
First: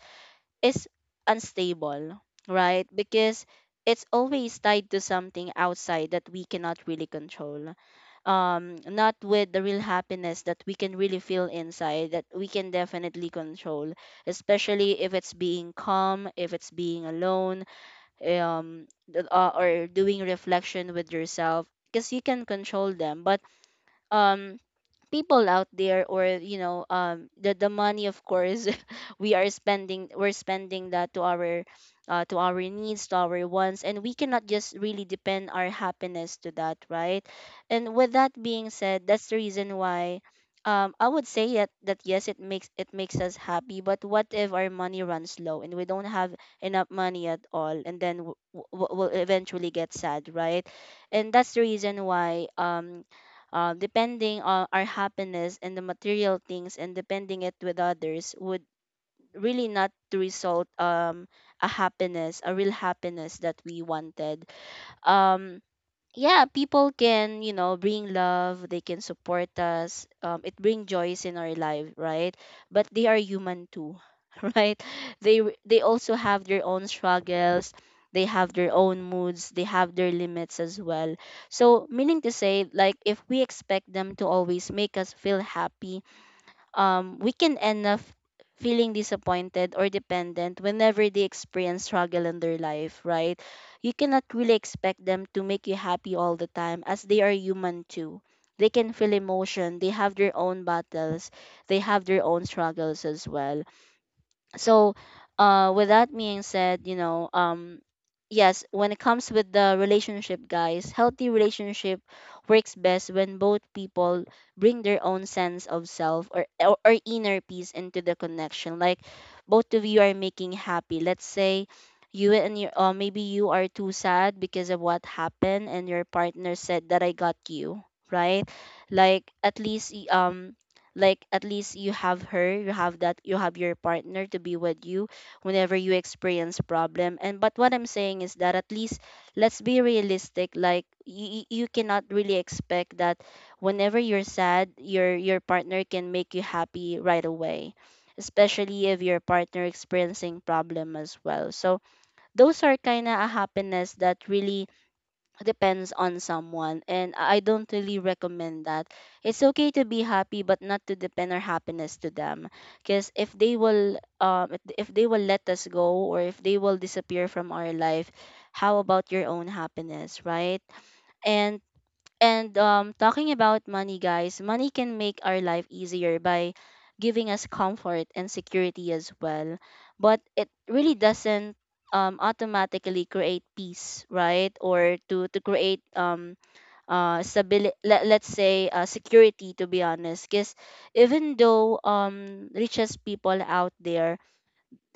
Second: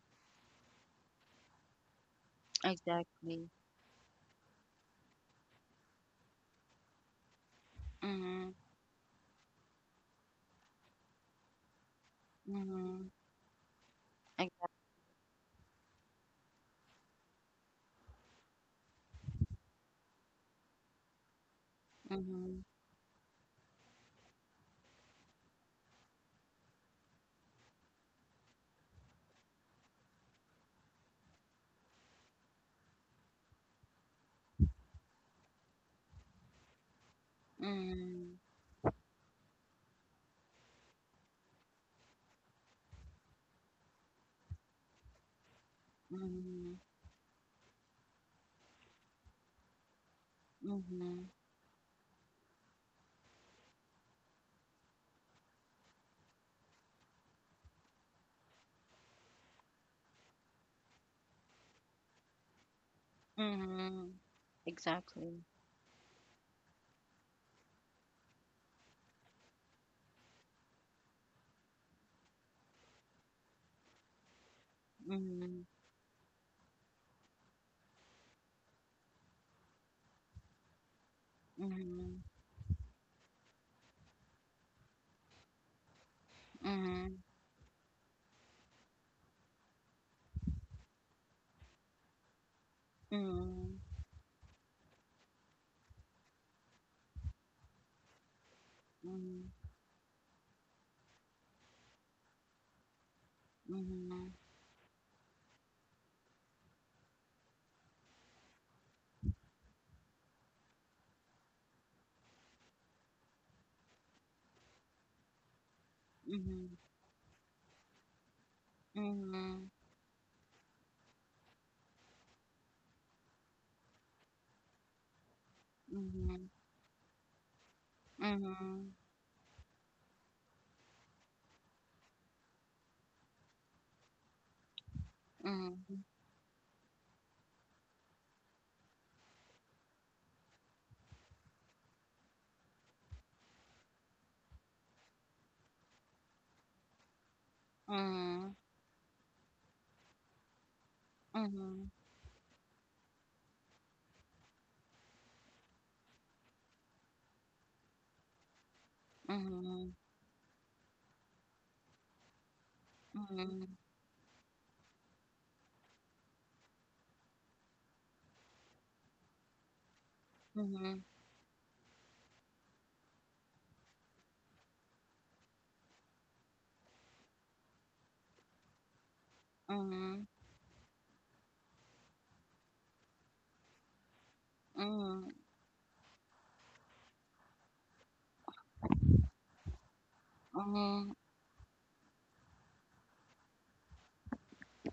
Speaker 2: is unstable, right? Because
Speaker 1: Exactly.
Speaker 2: it's always tied to something outside that we cannot really control,
Speaker 1: Mm-hmm.
Speaker 2: not with the real happiness that we can really feel inside that we can
Speaker 1: Mm-hmm.
Speaker 2: definitely control,
Speaker 1: Exactly.
Speaker 2: especially if it's being calm, if it's being alone, um or doing reflection with yourself, because you can
Speaker 1: Mm-hmm.
Speaker 2: control them. But um people out there, or you know, the money, of course we are spending, we're spending that to our needs, to our wants, and we cannot just really depend our happiness to that, right? And with that
Speaker 1: Mm-hmm.
Speaker 2: being said, that's the reason why, I would say that, that yes, it makes, it makes us happy. But what if our money runs low and we don't have enough money at all, and then we'll eventually get sad, right?
Speaker 1: Mm-hmm.
Speaker 2: And that's the reason why depending on our happiness and the material things and depending it with others would really not to result a happiness a real happiness that we
Speaker 1: Mm-hmm.
Speaker 2: wanted.
Speaker 1: Exactly.
Speaker 2: um yeah, people can, you know, bring love, they can support us. It bring joys in our life, right? But they are human too, right? They w-
Speaker 1: Mhm.
Speaker 2: they also have their own struggles, they have their own moods, they have their limits as well. So, meaning
Speaker 1: Mhm.
Speaker 2: to say, like if we expect them to always make us feel happy,
Speaker 1: Mhm.
Speaker 2: we can end up feeling disappointed or dependent whenever they experience struggle in their life, right?
Speaker 1: Mhm.
Speaker 2: You cannot really expect them to make you happy all the time as they are human too. They can feel emotion, they have their own battles, they have their own struggles as well.
Speaker 1: Mhm.
Speaker 2: So with that being said, you know, yes, when it comes with the relationship, guys, healthy relationship works best when both people bring their own sense of self or
Speaker 1: Mhm.
Speaker 2: or inner peace into the connection. Like
Speaker 1: Mhm.
Speaker 2: both of you are making happy. Let's say you and your maybe you are too sad because of what happened and your
Speaker 1: Mhm.
Speaker 2: partner said that I got you, right?
Speaker 1: Mhm.
Speaker 2: Like like at least you have her, you have that, you have your partner to be with you whenever you experience problem. And but what I'm saying is that at least let's be realistic. Like you cannot really expect that whenever you're sad your partner can make you happy right away, especially if your partner experiencing problem as
Speaker 1: Mhm.
Speaker 2: well. So
Speaker 1: Mhm.
Speaker 2: those are kind of a happiness that really depends on someone, and I don't really recommend that. It's okay to
Speaker 1: Mhm.
Speaker 2: be happy, but not to depend our happiness to them, because if they
Speaker 1: Mhm.
Speaker 2: will if they will let us go, or if they will disappear from our life, how about your own happiness, right?
Speaker 1: Mhm. Mhm. Mhm.
Speaker 2: And and talking about money, guys, money can make our life easier by giving us comfort and security as well. But
Speaker 1: Mhm.
Speaker 2: it really doesn't automatically create peace, right? Or to,
Speaker 1: Mhm.
Speaker 2: to create stability, let's say security, to be honest. Because
Speaker 1: Mhm.
Speaker 2: even though richest people out there,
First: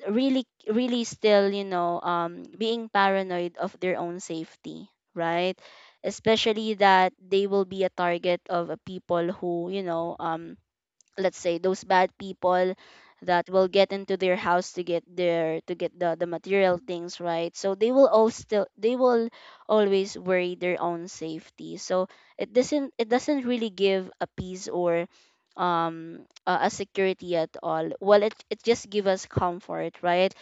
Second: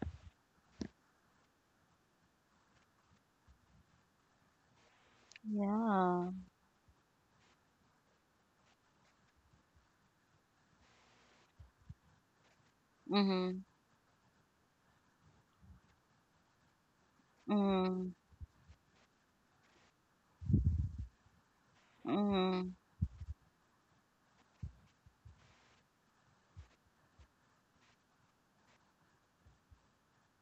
Speaker 2: really really still, you know, being paranoid of their own safety, right?
Speaker 1: Yeah.
Speaker 2: Especially that they will be a target of a people who, you know, let's say those bad people that
Speaker 1: Mhm.
Speaker 2: will get into their house to get their to get the material things, right? So they will
Speaker 1: Mhm.
Speaker 2: all still they will always worry their own safety. So it
Speaker 1: Mhm.
Speaker 2: doesn't it doesn't really give a peace or um a security at all. Well, it just give us comfort, right?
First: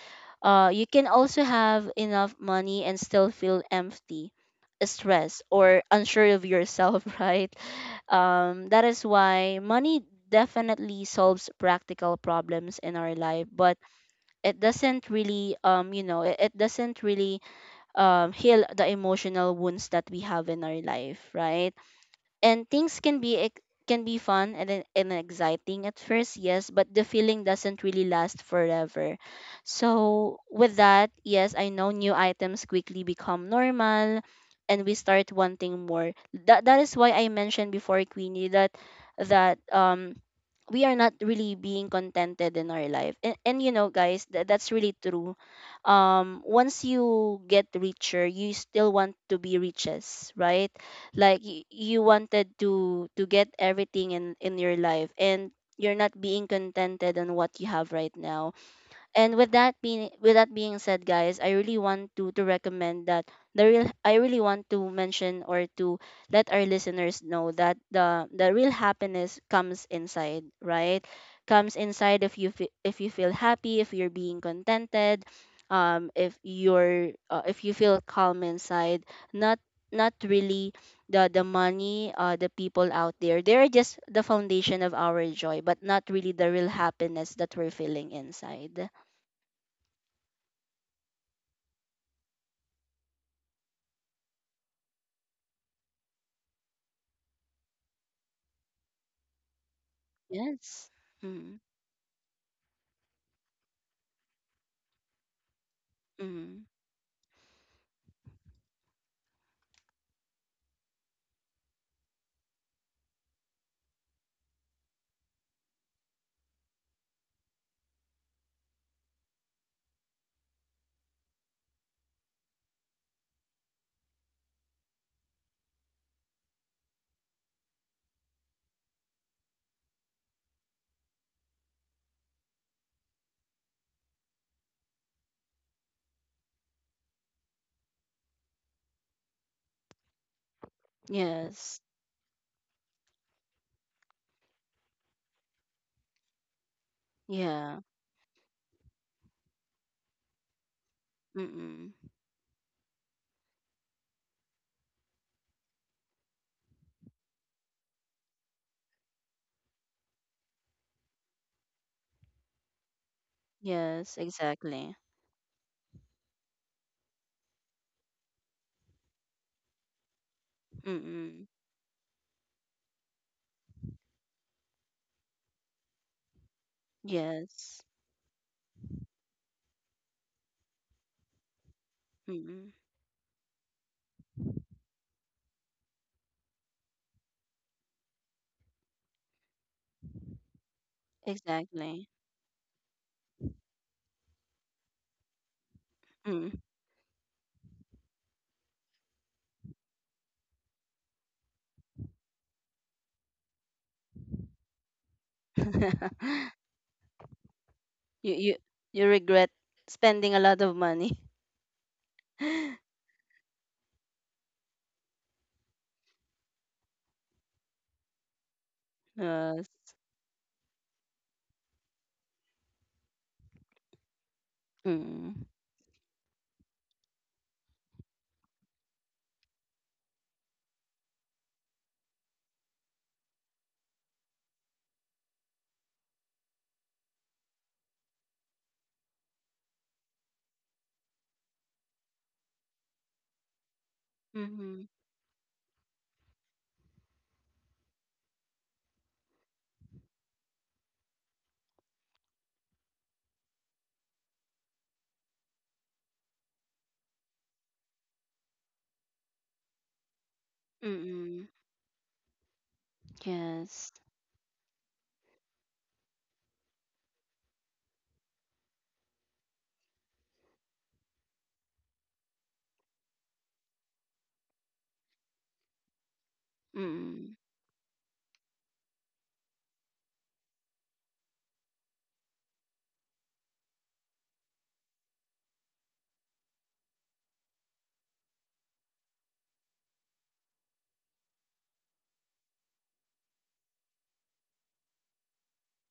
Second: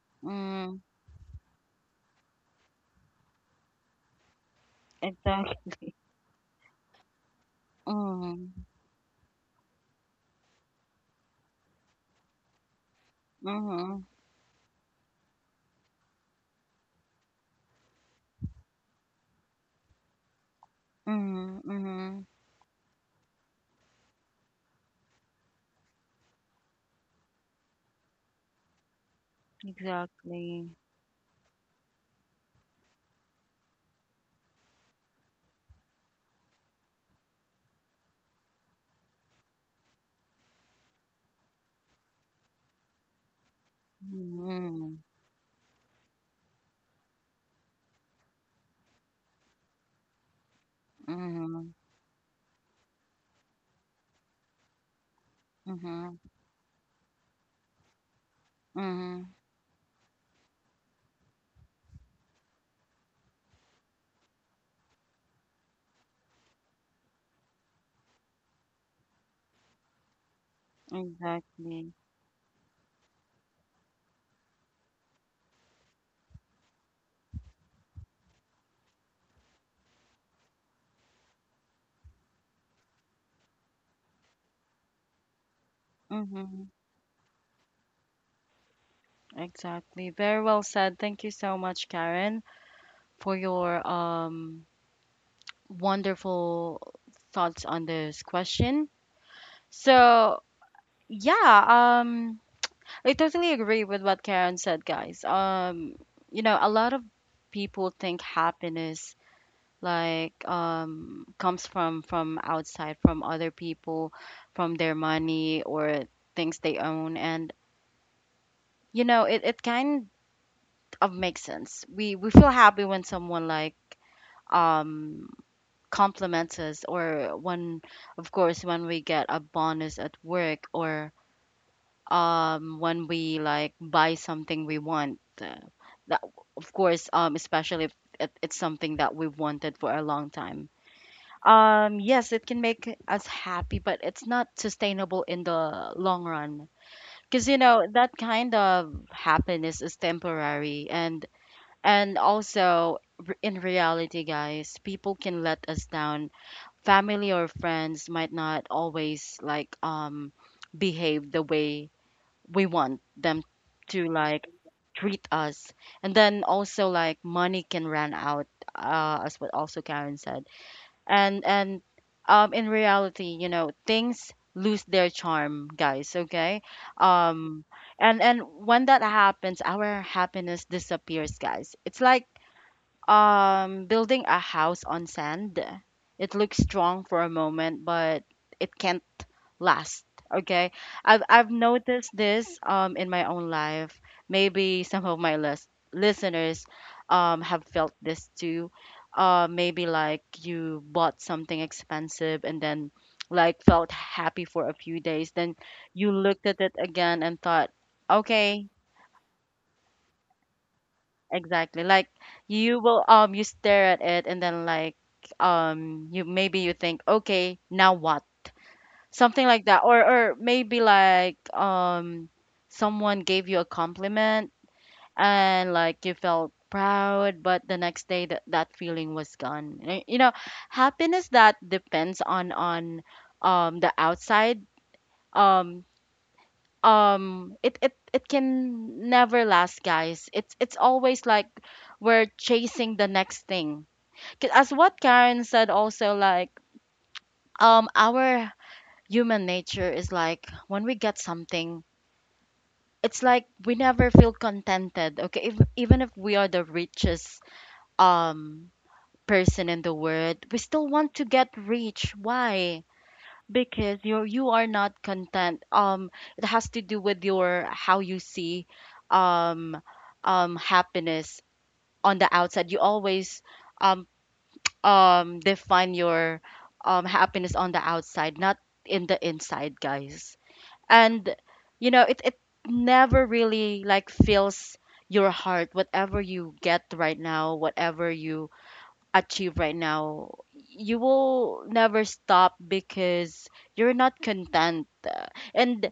Speaker 1: Mhm.
Speaker 2: You can also have enough money and still feel empty, stressed or
Speaker 1: Exactly.
Speaker 2: unsure of yourself. Right?
Speaker 1: Mhm.
Speaker 2: That is why money definitely solves practical problems in our life, but
Speaker 1: Mhm.
Speaker 2: it doesn't really, um, you know, it doesn't really heal the emotional wounds that we have in our life,
Speaker 1: Mhm.
Speaker 2: right?
Speaker 1: Mhm.
Speaker 2: And things can be ex- can be fun and, and exciting at first, yes, but the feeling doesn't really last forever. So
Speaker 1: Exactly.
Speaker 2: with that, yes, I know new items quickly become normal and we start wanting more. That is why I mentioned before, Queenie, that that um we are not really being contented in our life, and you know, guys, that's really
Speaker 1: Mhm.
Speaker 2: true. Once you get richer, you still want to be riches, right? Like you,
Speaker 1: Mhm.
Speaker 2: you wanted to get everything in your life, and you're not
Speaker 1: Mhm.
Speaker 2: being contented on what you have right now.
Speaker 1: Mhm,
Speaker 2: And with that being said, guys, I really want to recommend that the real I really want to mention or to let our listeners know that the real happiness comes inside, right? Comes
Speaker 1: exactly.
Speaker 2: inside if you if you feel happy, if you're being contented, if you're if you feel calm inside. Not, not really the money, the people out there. They're just the foundation of our joy, but not really the
Speaker 1: Mhm,
Speaker 2: real happiness that we're feeling inside.
Speaker 1: exactly. Very well said. Thank you so much, Karen, for your wonderful thoughts on this question. So,
Speaker 2: Yes. Mm.
Speaker 1: yeah, um I totally agree with what Karen said, guys.
Speaker 2: Mm.
Speaker 1: A lot of people think happiness like comes from outside, from other people, from their money or things they own, and it kind of makes sense. We feel happy when someone like um compliments us, or when, of course, when we get a bonus at work, or when we like buy something we want. That, of course, especially if it's something that we've wanted for a long time.
Speaker 2: Yes.
Speaker 1: Yes, it can make us happy, but it's not sustainable in the long run. Cuz you
Speaker 2: Yeah.
Speaker 1: know that kind of happiness is temporary. and
Speaker 2: Mm.
Speaker 1: and also, in reality, guys, people can let us down. Family or friends might not always like behave the way we want them to,
Speaker 2: Yes.
Speaker 1: like,
Speaker 2: Exactly.
Speaker 1: treat us. And then also like money can run out, as what also Karen said. And
Speaker 2: Mm.
Speaker 1: and in reality, you know, things lose their charm, guys, okay? Um
Speaker 2: Yes.
Speaker 1: and when that happens, our happiness disappears, guys. It's like,
Speaker 2: Mm.
Speaker 1: building a house on sand — it looks strong for a moment, but it can't last. Okay, I've noticed
Speaker 2: Exactly.
Speaker 1: this in my own life. Maybe some of my
Speaker 2: Mm.
Speaker 1: listeners have felt this too. Maybe like you bought something expensive and then like felt happy for a few days, then you looked at it again and thought,
Speaker 2: You you
Speaker 1: okay.
Speaker 2: you regret spending a lot of money.
Speaker 1: Exactly. Like you will, you stare at it and then like, you maybe you think, okay, now what? Something like that.
Speaker 2: Yes.
Speaker 1: Or maybe like, someone gave you a compliment
Speaker 2: Mm.
Speaker 1: and like you felt proud, but the next day that feeling was gone. You know, happiness that depends on the outside, um it it can never last, guys. It's always like we're chasing the next thing. 'Cause as
Speaker 2: Mm.
Speaker 1: what Karen said, also like, our human nature is like when we get something, it's like we never feel contented, okay? If, even if we are the richest, um person in the world, we still want to
Speaker 2: Mm.
Speaker 1: get rich. Why?
Speaker 2: Yes.
Speaker 1: Because you are not content. It has to do with your, how you see um happiness on the outside. You always um define your
Speaker 2: Mm.
Speaker 1: happiness on the outside, not in the inside, guys. And you know it never really like fills your heart, whatever you get right now, whatever you achieve right now, you will never stop because you're not content. And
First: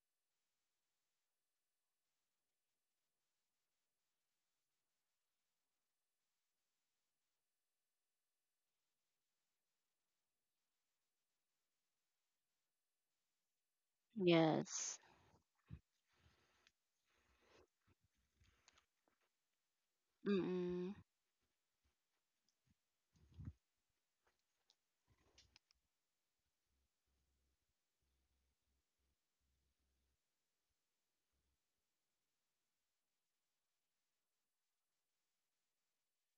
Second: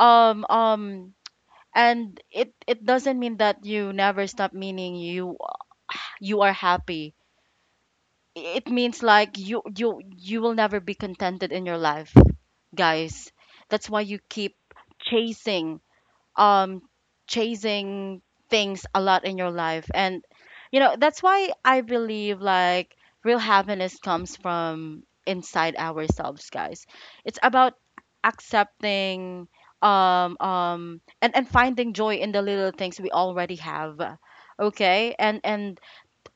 Speaker 1: um um and it doesn't mean that you never stop meaning you are happy. It means like you will never be contented in your life, guys. That's why you keep
Speaker 2: Yes.
Speaker 1: chasing, um chasing things, a lot in your life. And you
Speaker 2: Mm.
Speaker 1: know that's why I believe like real happiness comes from inside ourselves, guys. It's about accepting, and finding joy in the little things we already have, okay? and and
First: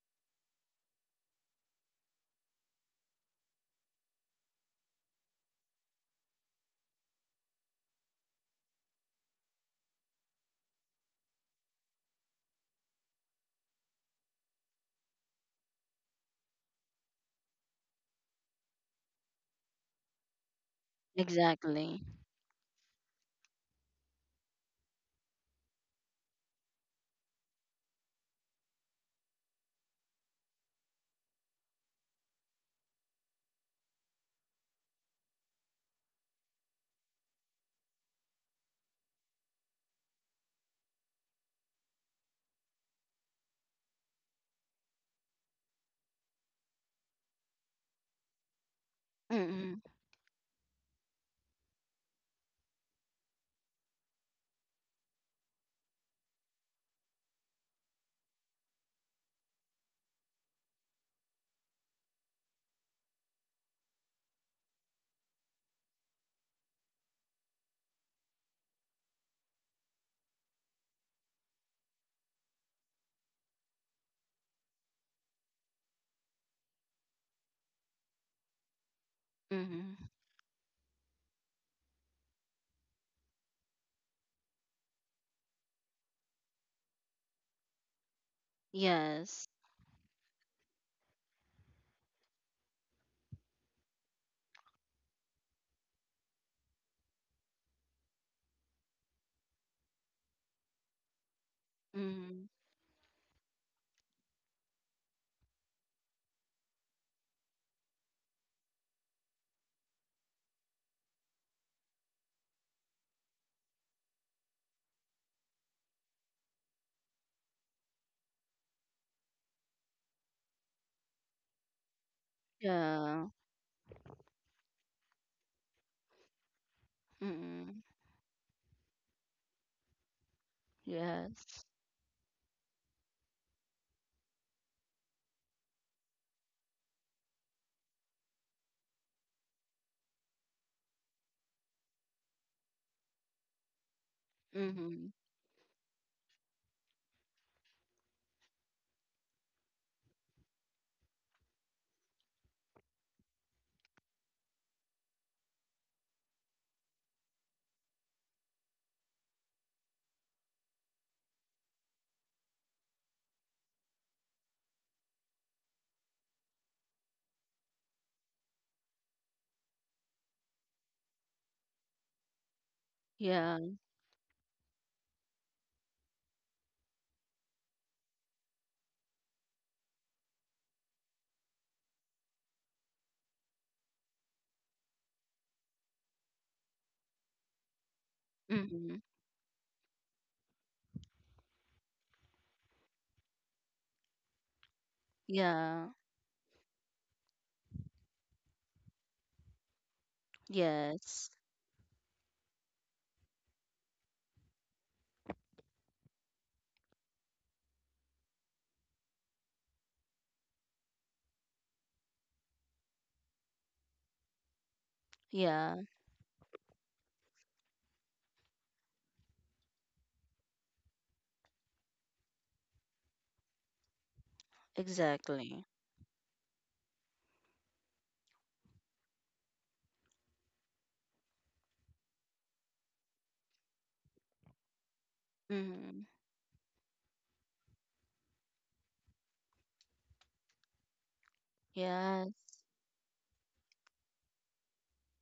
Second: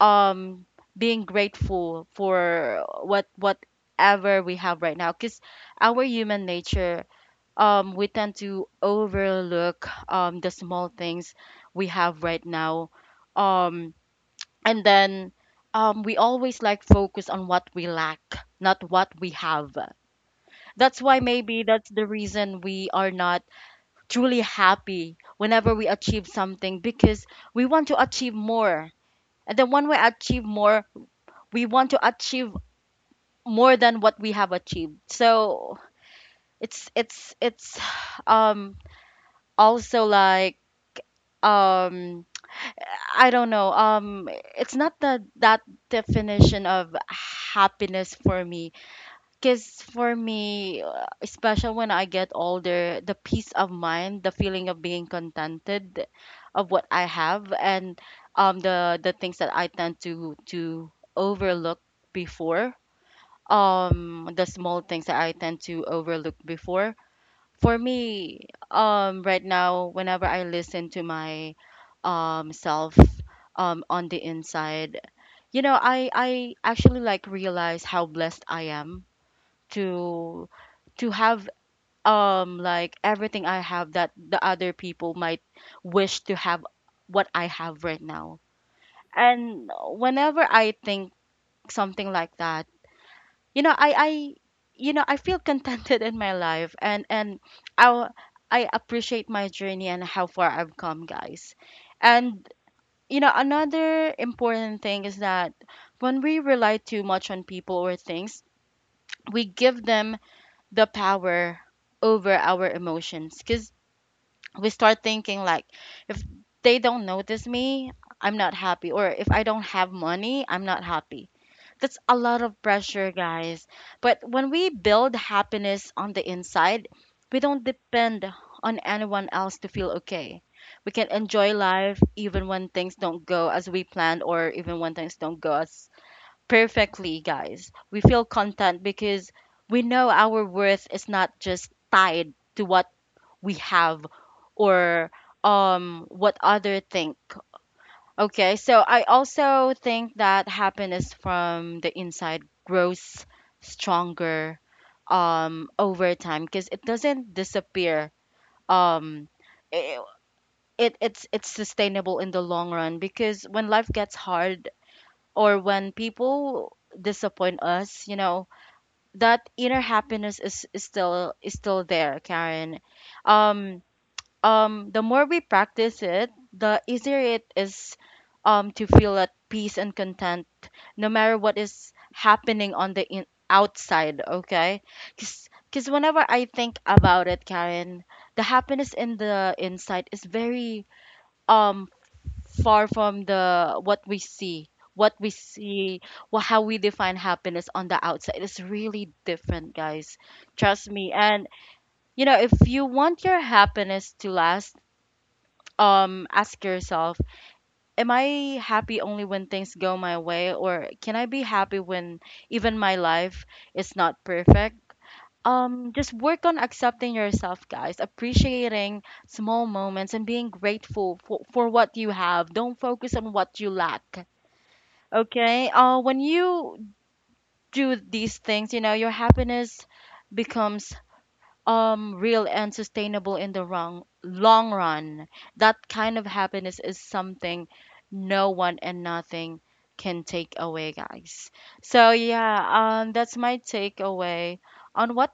Speaker 1: um being grateful for what whatever we have right now, because our human nature, we tend to overlook, the small things we have right now. Um, and then, we always like focus on what we lack, not what we have. That's why maybe that's
Speaker 2: Exactly.
Speaker 1: the reason we are not truly happy whenever we achieve something, because we want to achieve more. And then when we achieve more, we want to achieve more than what we have achieved. So it's um also like, um I don't know, it's not the, that definition of happiness for me. Because
Speaker 2: Mm.
Speaker 1: for me, especially when I get older, the peace of mind, the feeling of being contented of what I have, and the things that I tend to overlook before, the small things that I tend to overlook before, for me, right now, whenever I listen to my self on the inside, you know, I actually like realize how blessed I am
Speaker 2: Mm.
Speaker 1: to have like everything I have, that the other people might wish to have what I have right now.
Speaker 2: Yes.
Speaker 1: And whenever I think something like that, you know, I feel contented in my life. And and i i appreciate my journey and how far I've come, guys. And
Speaker 2: Mm.
Speaker 1: you know, another important thing is that when we rely too much on people or things, we give them the power over our emotions, because we start thinking like, if they don't notice me, I'm not happy, or if I don't have money, I'm not happy. That's a lot of pressure,
Speaker 2: Yeah.
Speaker 1: guys. But when we build happiness on the inside, we don't
Speaker 2: Mm.
Speaker 1: depend on anyone else to feel okay. We can enjoy
Speaker 2: Yes.
Speaker 1: life even when things don't go as we planned, or even when things don't go as perfectly, guys. We feel content because we know our worth is not just tied to what we have,
Speaker 2: Mm-hmm.
Speaker 1: or what other think. Okay, so I also think that happiness from the inside grows stronger over time, because it doesn't disappear. Um i- it's sustainable in the long run, because when life gets hard or when people disappoint us, you know, that inner happiness is, is still there, Karen.
Speaker 2: Yeah.
Speaker 1: Um the more we practice it, the easier it is to feel at peace and content, no matter what is happening on the outside, okay? Because whenever I think about it, Karen, the happiness
Speaker 2: Mm-hmm.
Speaker 1: in the inside is very um far from the, what we see, what we
Speaker 2: Yeah.
Speaker 1: see how we define happiness on the outside, is really different, guys. Trust me.
Speaker 2: Yes.
Speaker 1: And you know, if you want your happiness to last, ask yourself, am I happy only when things go my way, or can I be happy when even my life is not perfect?
Speaker 2: Yeah.
Speaker 1: Just work on accepting yourself, guys, appreciating small moments, and being grateful for what you have. Don't focus on what you lack. Okay,
Speaker 2: Exactly.
Speaker 1: when you do these things, you know, your happiness becomes real and sustainable in the wrong long run. That
Speaker 2: Mm-hmm.
Speaker 1: kind of happiness is something no one and nothing can take away, guys. So
Speaker 2: Yes.
Speaker 1: yeah, that's my takeaway on what,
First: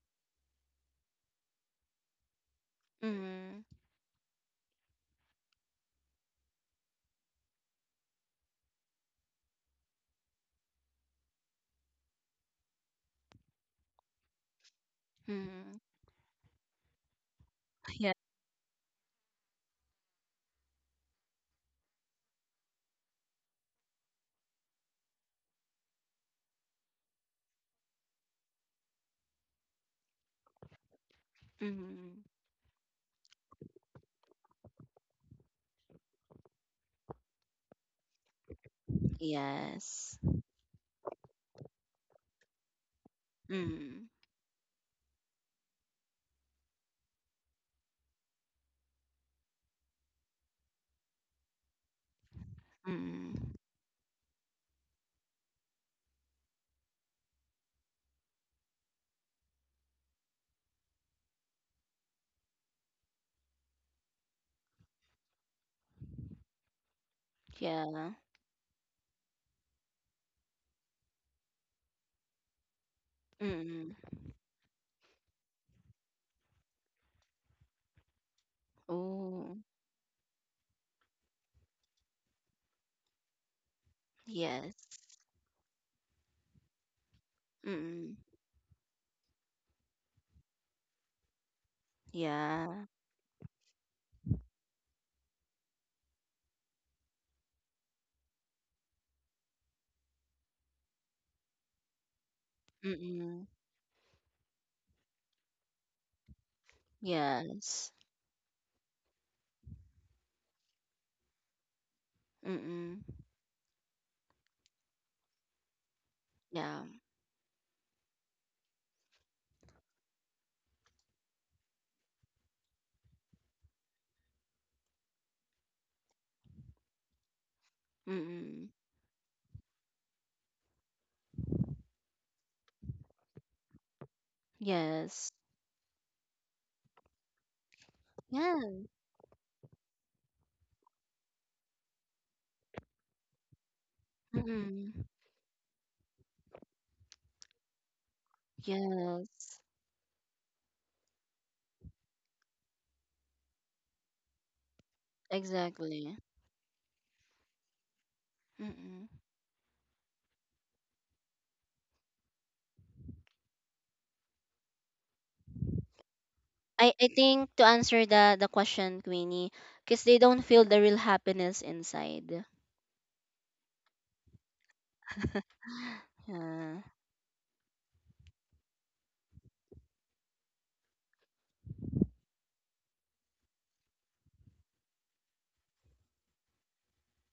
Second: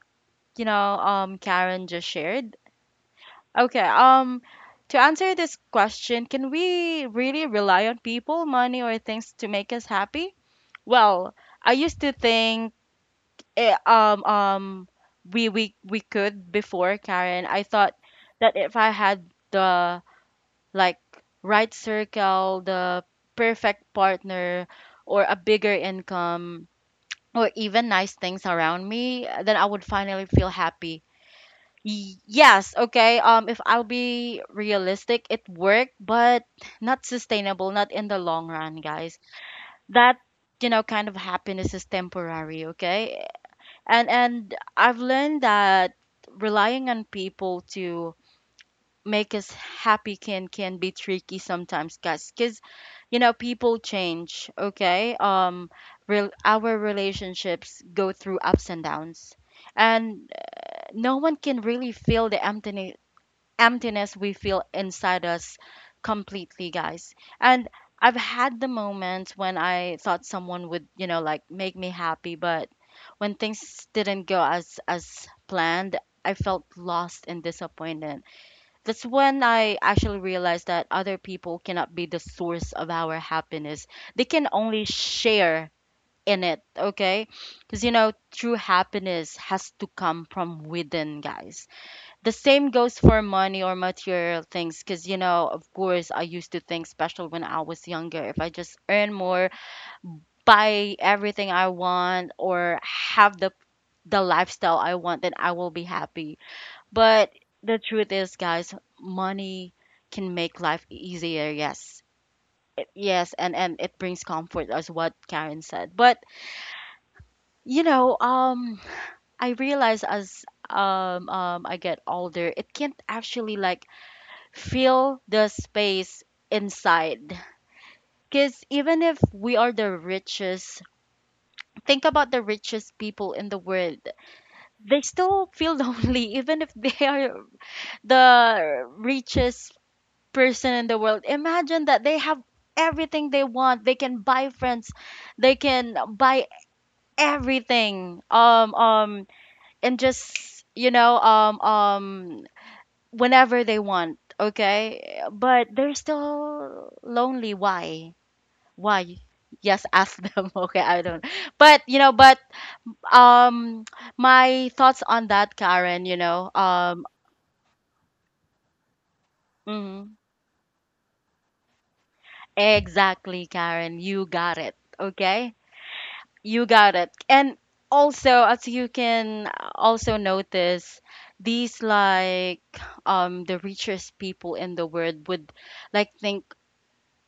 Speaker 1: you know, Karen just shared.
Speaker 2: Mm-hmm.
Speaker 1: Okay, to answer this question, can we really rely on people, money, or things to make us happy? Well, I used to think, eh, um um we
Speaker 2: Mm-hmm.
Speaker 1: we we could before, Karen. I thought
Speaker 2: Yeah.
Speaker 1: that if I had the, like, right circle, the perfect partner, or a bigger income, or even nice things around me, then I would finally feel happy.
Speaker 2: Mm-hmm.
Speaker 1: Yes, okay. If I'll be realistic, it worked, but not sustainable, not in the long run, guys.
Speaker 2: Yes.
Speaker 1: That, you know, kind of happiness is temporary, okay?
Speaker 2: Mm-hmm.
Speaker 1: And I've learned that relying on people to make us happy can be tricky sometimes, guys, because you know
Speaker 2: Mm-hmm.
Speaker 1: people change. Okay, real, our relationships go through ups and downs, and no one can really fill the emptiness we feel inside us completely, guys. And
Speaker 2: Yeah.
Speaker 1: I've had the moments when I thought someone would, you know, like make me happy, but when things
Speaker 2: Mm-hmm.
Speaker 1: didn't go as planned, I felt lost and disappointed. That's when
Speaker 2: Oh.
Speaker 1: I actually realized that other people cannot be the source of our happiness. They can only
Speaker 2: Yes.
Speaker 1: share in it, okay? Because you
Speaker 2: Mm-hmm.
Speaker 1: know, true happiness has to come from within, guys. The same
Speaker 2: Yeah.
Speaker 1: goes for money or material things, because you know, of course I used to think, special when I was younger, if I just earn more, buy everything I want, or have
Speaker 2: Mm-hmm.
Speaker 1: the lifestyle I want, then I will be happy. But the
Speaker 2: Yes.
Speaker 1: truth is, guys, money can make life easier, yes.
Speaker 2: Mm-hmm.
Speaker 1: Yes, and it brings comfort, as what Karen said. But
Speaker 2: Yeah.
Speaker 1: you know, I realize as, I get older, it can't actually like feel the space inside.
Speaker 2: Mm-hmm.
Speaker 1: Because even if we are the richest, think about the richest people in the world. They
Speaker 2: Yes.
Speaker 1: still feel lonely, even if they are
Speaker 2: Yeah.
Speaker 1: the richest person in the world. Imagine that they have everything they want. They can buy
Speaker 2: Mm-hmm.
Speaker 1: friends. They can buy everything.
Speaker 2: Yes.
Speaker 1: And just, you know, whenever they want. Okay, but they're
Speaker 2: Exactly.
Speaker 1: still lonely. Why?
Speaker 2: Mm-hmm.
Speaker 1: Why? Yes, ask them. Okay, I don't. But you know, but um, my thoughts on that, Karen. You know,
Speaker 2: I think to answer the question, Queenie, because they
Speaker 1: mhm.
Speaker 2: don't feel the real happiness inside.
Speaker 1: Exactly, Karen. You got it. Okay, you
Speaker 2: Yeah.
Speaker 1: got it. And also, as you can also notice, these like the richest people in the world would think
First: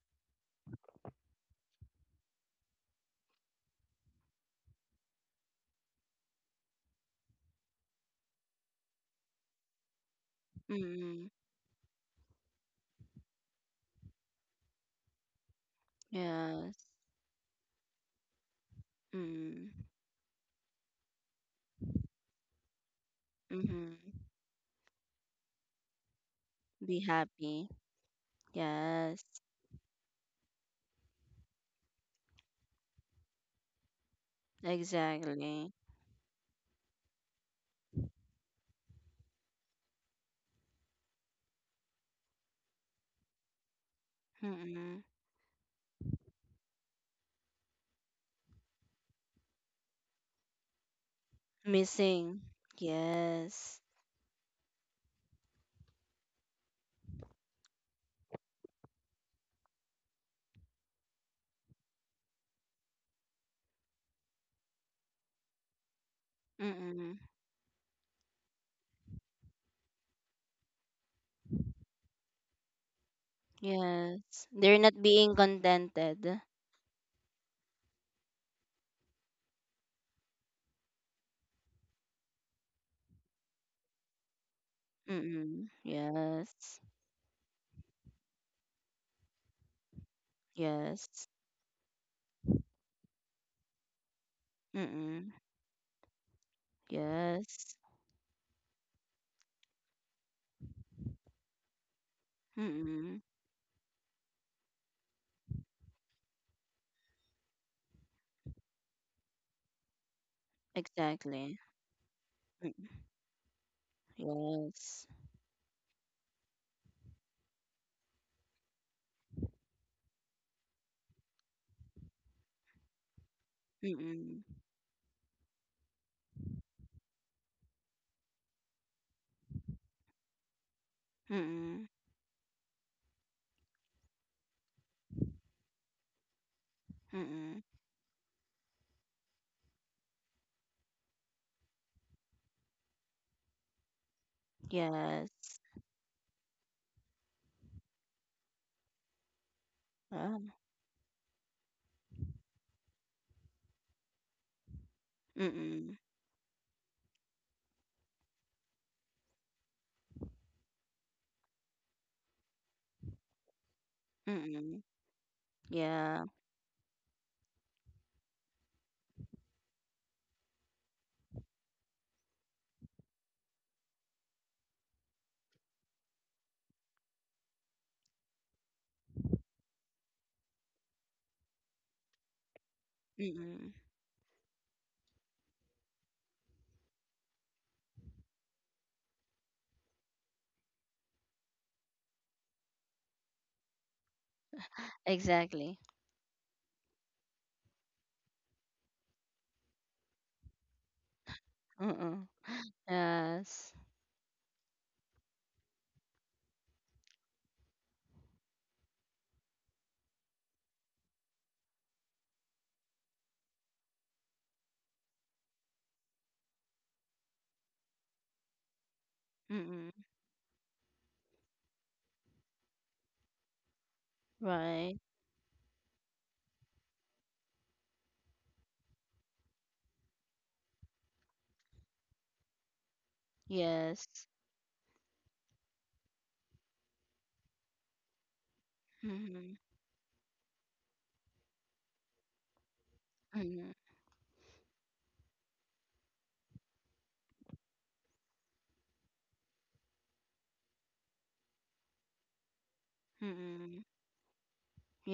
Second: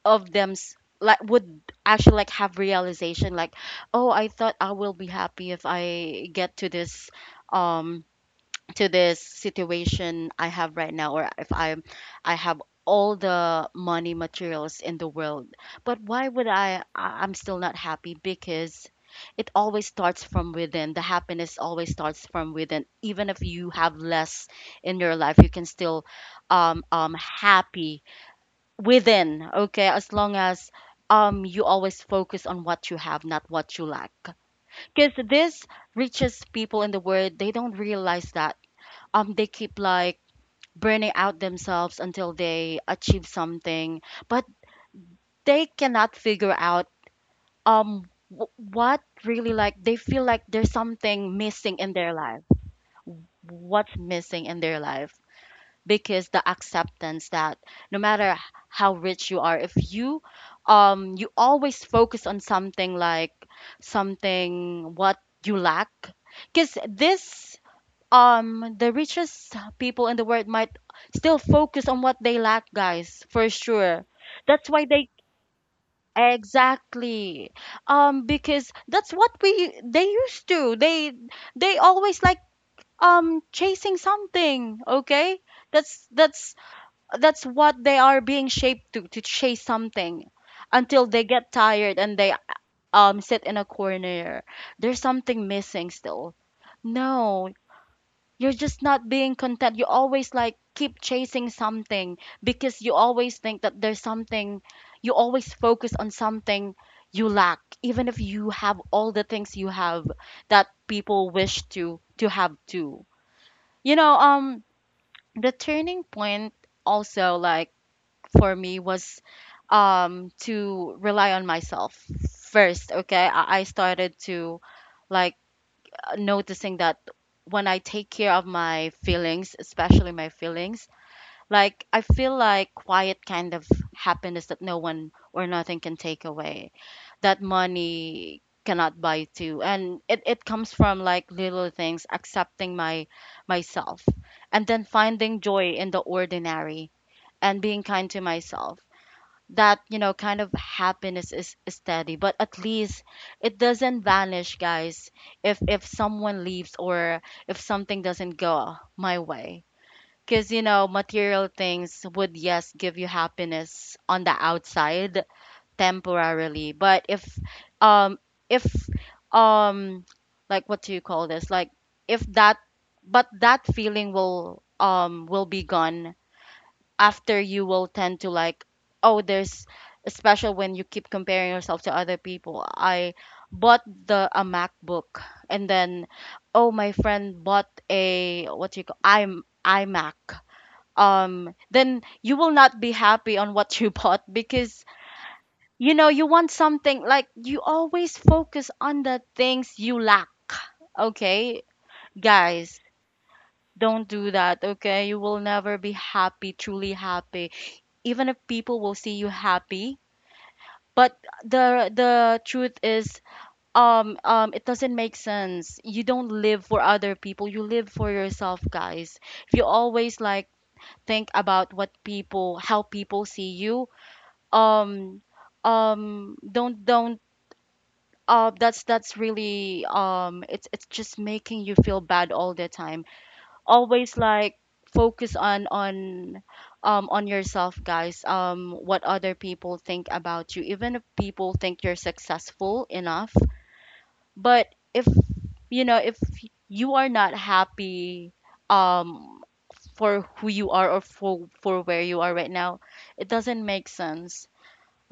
Speaker 1: of them, would actually have realization, like, oh, I thought I will be happy if I get to this, um to this situation I have right now,
Speaker 2: Mm.
Speaker 1: or if I have all the money materials in the world, but why would i
Speaker 2: Yes.
Speaker 1: I- i'm still not happy? Because it
Speaker 2: Mm.
Speaker 1: always starts from within. The happiness always starts from within. Even if you have
Speaker 2: Mm-hmm.
Speaker 1: less in your life, you can still
Speaker 2: Be happy.
Speaker 1: happy
Speaker 2: Yes.
Speaker 1: within. Okay, as long as you always focus on what you have, not what you lack. Because this
Speaker 2: Exactly.
Speaker 1: richest people in the world, they don't realize that, they keep, like, burning out themselves until they achieve something, but
Speaker 2: Mm-mm.
Speaker 1: they cannot figure out, um what really, like, they feel like there's something missing in their
Speaker 2: Missing.
Speaker 1: life.
Speaker 2: Yes.
Speaker 1: What's missing in their life? Because the acceptance that, no matter how rich you are, if you you always focus on something, like something what you lack. Because
Speaker 2: Mm-mm.
Speaker 1: this the richest people in the world might still focus on what they lack, guys, for sure.
Speaker 2: Yes.
Speaker 1: That's
Speaker 2: They're
Speaker 1: why
Speaker 2: not
Speaker 1: they,
Speaker 2: being contented.
Speaker 1: exactly, because that's what we they used to, they always, like, chasing something. Okay,
Speaker 2: Mm-mm.
Speaker 1: that's that's
Speaker 2: Yes.
Speaker 1: that's what they are being shaped to, chase something until they
Speaker 2: Yes.
Speaker 1: get tired and they, sit in a corner. There's
Speaker 2: Mm-mm.
Speaker 1: something missing still. No,
Speaker 2: Yes.
Speaker 1: you're just not being content. You always, like, keep chasing something because you
Speaker 2: Mm-mm.
Speaker 1: always think that there's something. You always focus on something you lack, even if you have all the things you have that people
Speaker 2: Exactly.
Speaker 1: wish to, have
Speaker 2: Mm-mm.
Speaker 1: too. You know,
Speaker 2: Yes.
Speaker 1: the turning point also, like, for me was to rely on myself first. Okay, I started
Speaker 2: Mm-mm.
Speaker 1: to, like, noticing that when I take care of my feelings, especially my feelings, like,
Speaker 2: Mm,
Speaker 1: I feel like quiet kind of happiness that no one or nothing can take away, that
Speaker 2: mm,
Speaker 1: money cannot buy too. And it comes from like little things: accepting my myself, and then
Speaker 2: yes.
Speaker 1: finding joy in the ordinary, and being kind to myself. That, you know, kind
Speaker 2: Uh,
Speaker 1: of happiness is steady, but at least it doesn't vanish, guys, if
Speaker 2: mm,
Speaker 1: someone leaves or if something doesn't go my way. Because, you know, material things would, yes, give you happiness on the
Speaker 2: mm,
Speaker 1: outside
Speaker 2: yeah.
Speaker 1: temporarily, but um if um like, what do you call this, like, if that but that feeling will be gone. After, you will tend to, like, oh, there's, especially when you keep comparing yourself to other people. I
Speaker 2: Mm,
Speaker 1: bought the a MacBook, and then, oh, my friend bought a, what do you call, I'm iMac, then you will not be happy on what you bought. Because,
Speaker 2: exactly.
Speaker 1: you know, you want something, like, you always focus on the things you lack. Okay,
Speaker 2: Mm,
Speaker 1: guys,
Speaker 2: yes.
Speaker 1: don't do that. Okay, you will never be happy, truly happy, even if people will see you happy. But the truth is, it doesn't make sense. You don't live for other people. You live for yourself, guys. If you
Speaker 2: Mm,
Speaker 1: always, like, think about what people, how people see you,
Speaker 2: right.
Speaker 1: um don't, that's, really, it's, just making you feel bad all the time. Always,
Speaker 2: Yes.
Speaker 1: like, focus on, on yourself, guys. What other
Speaker 2: Mm,
Speaker 1: people think about you, even if people think you're successful enough,
Speaker 2: mm,
Speaker 1: but if, you know, if you are not happy, um for who you are, or for where you are right now, it doesn't
Speaker 2: mm,
Speaker 1: make sense.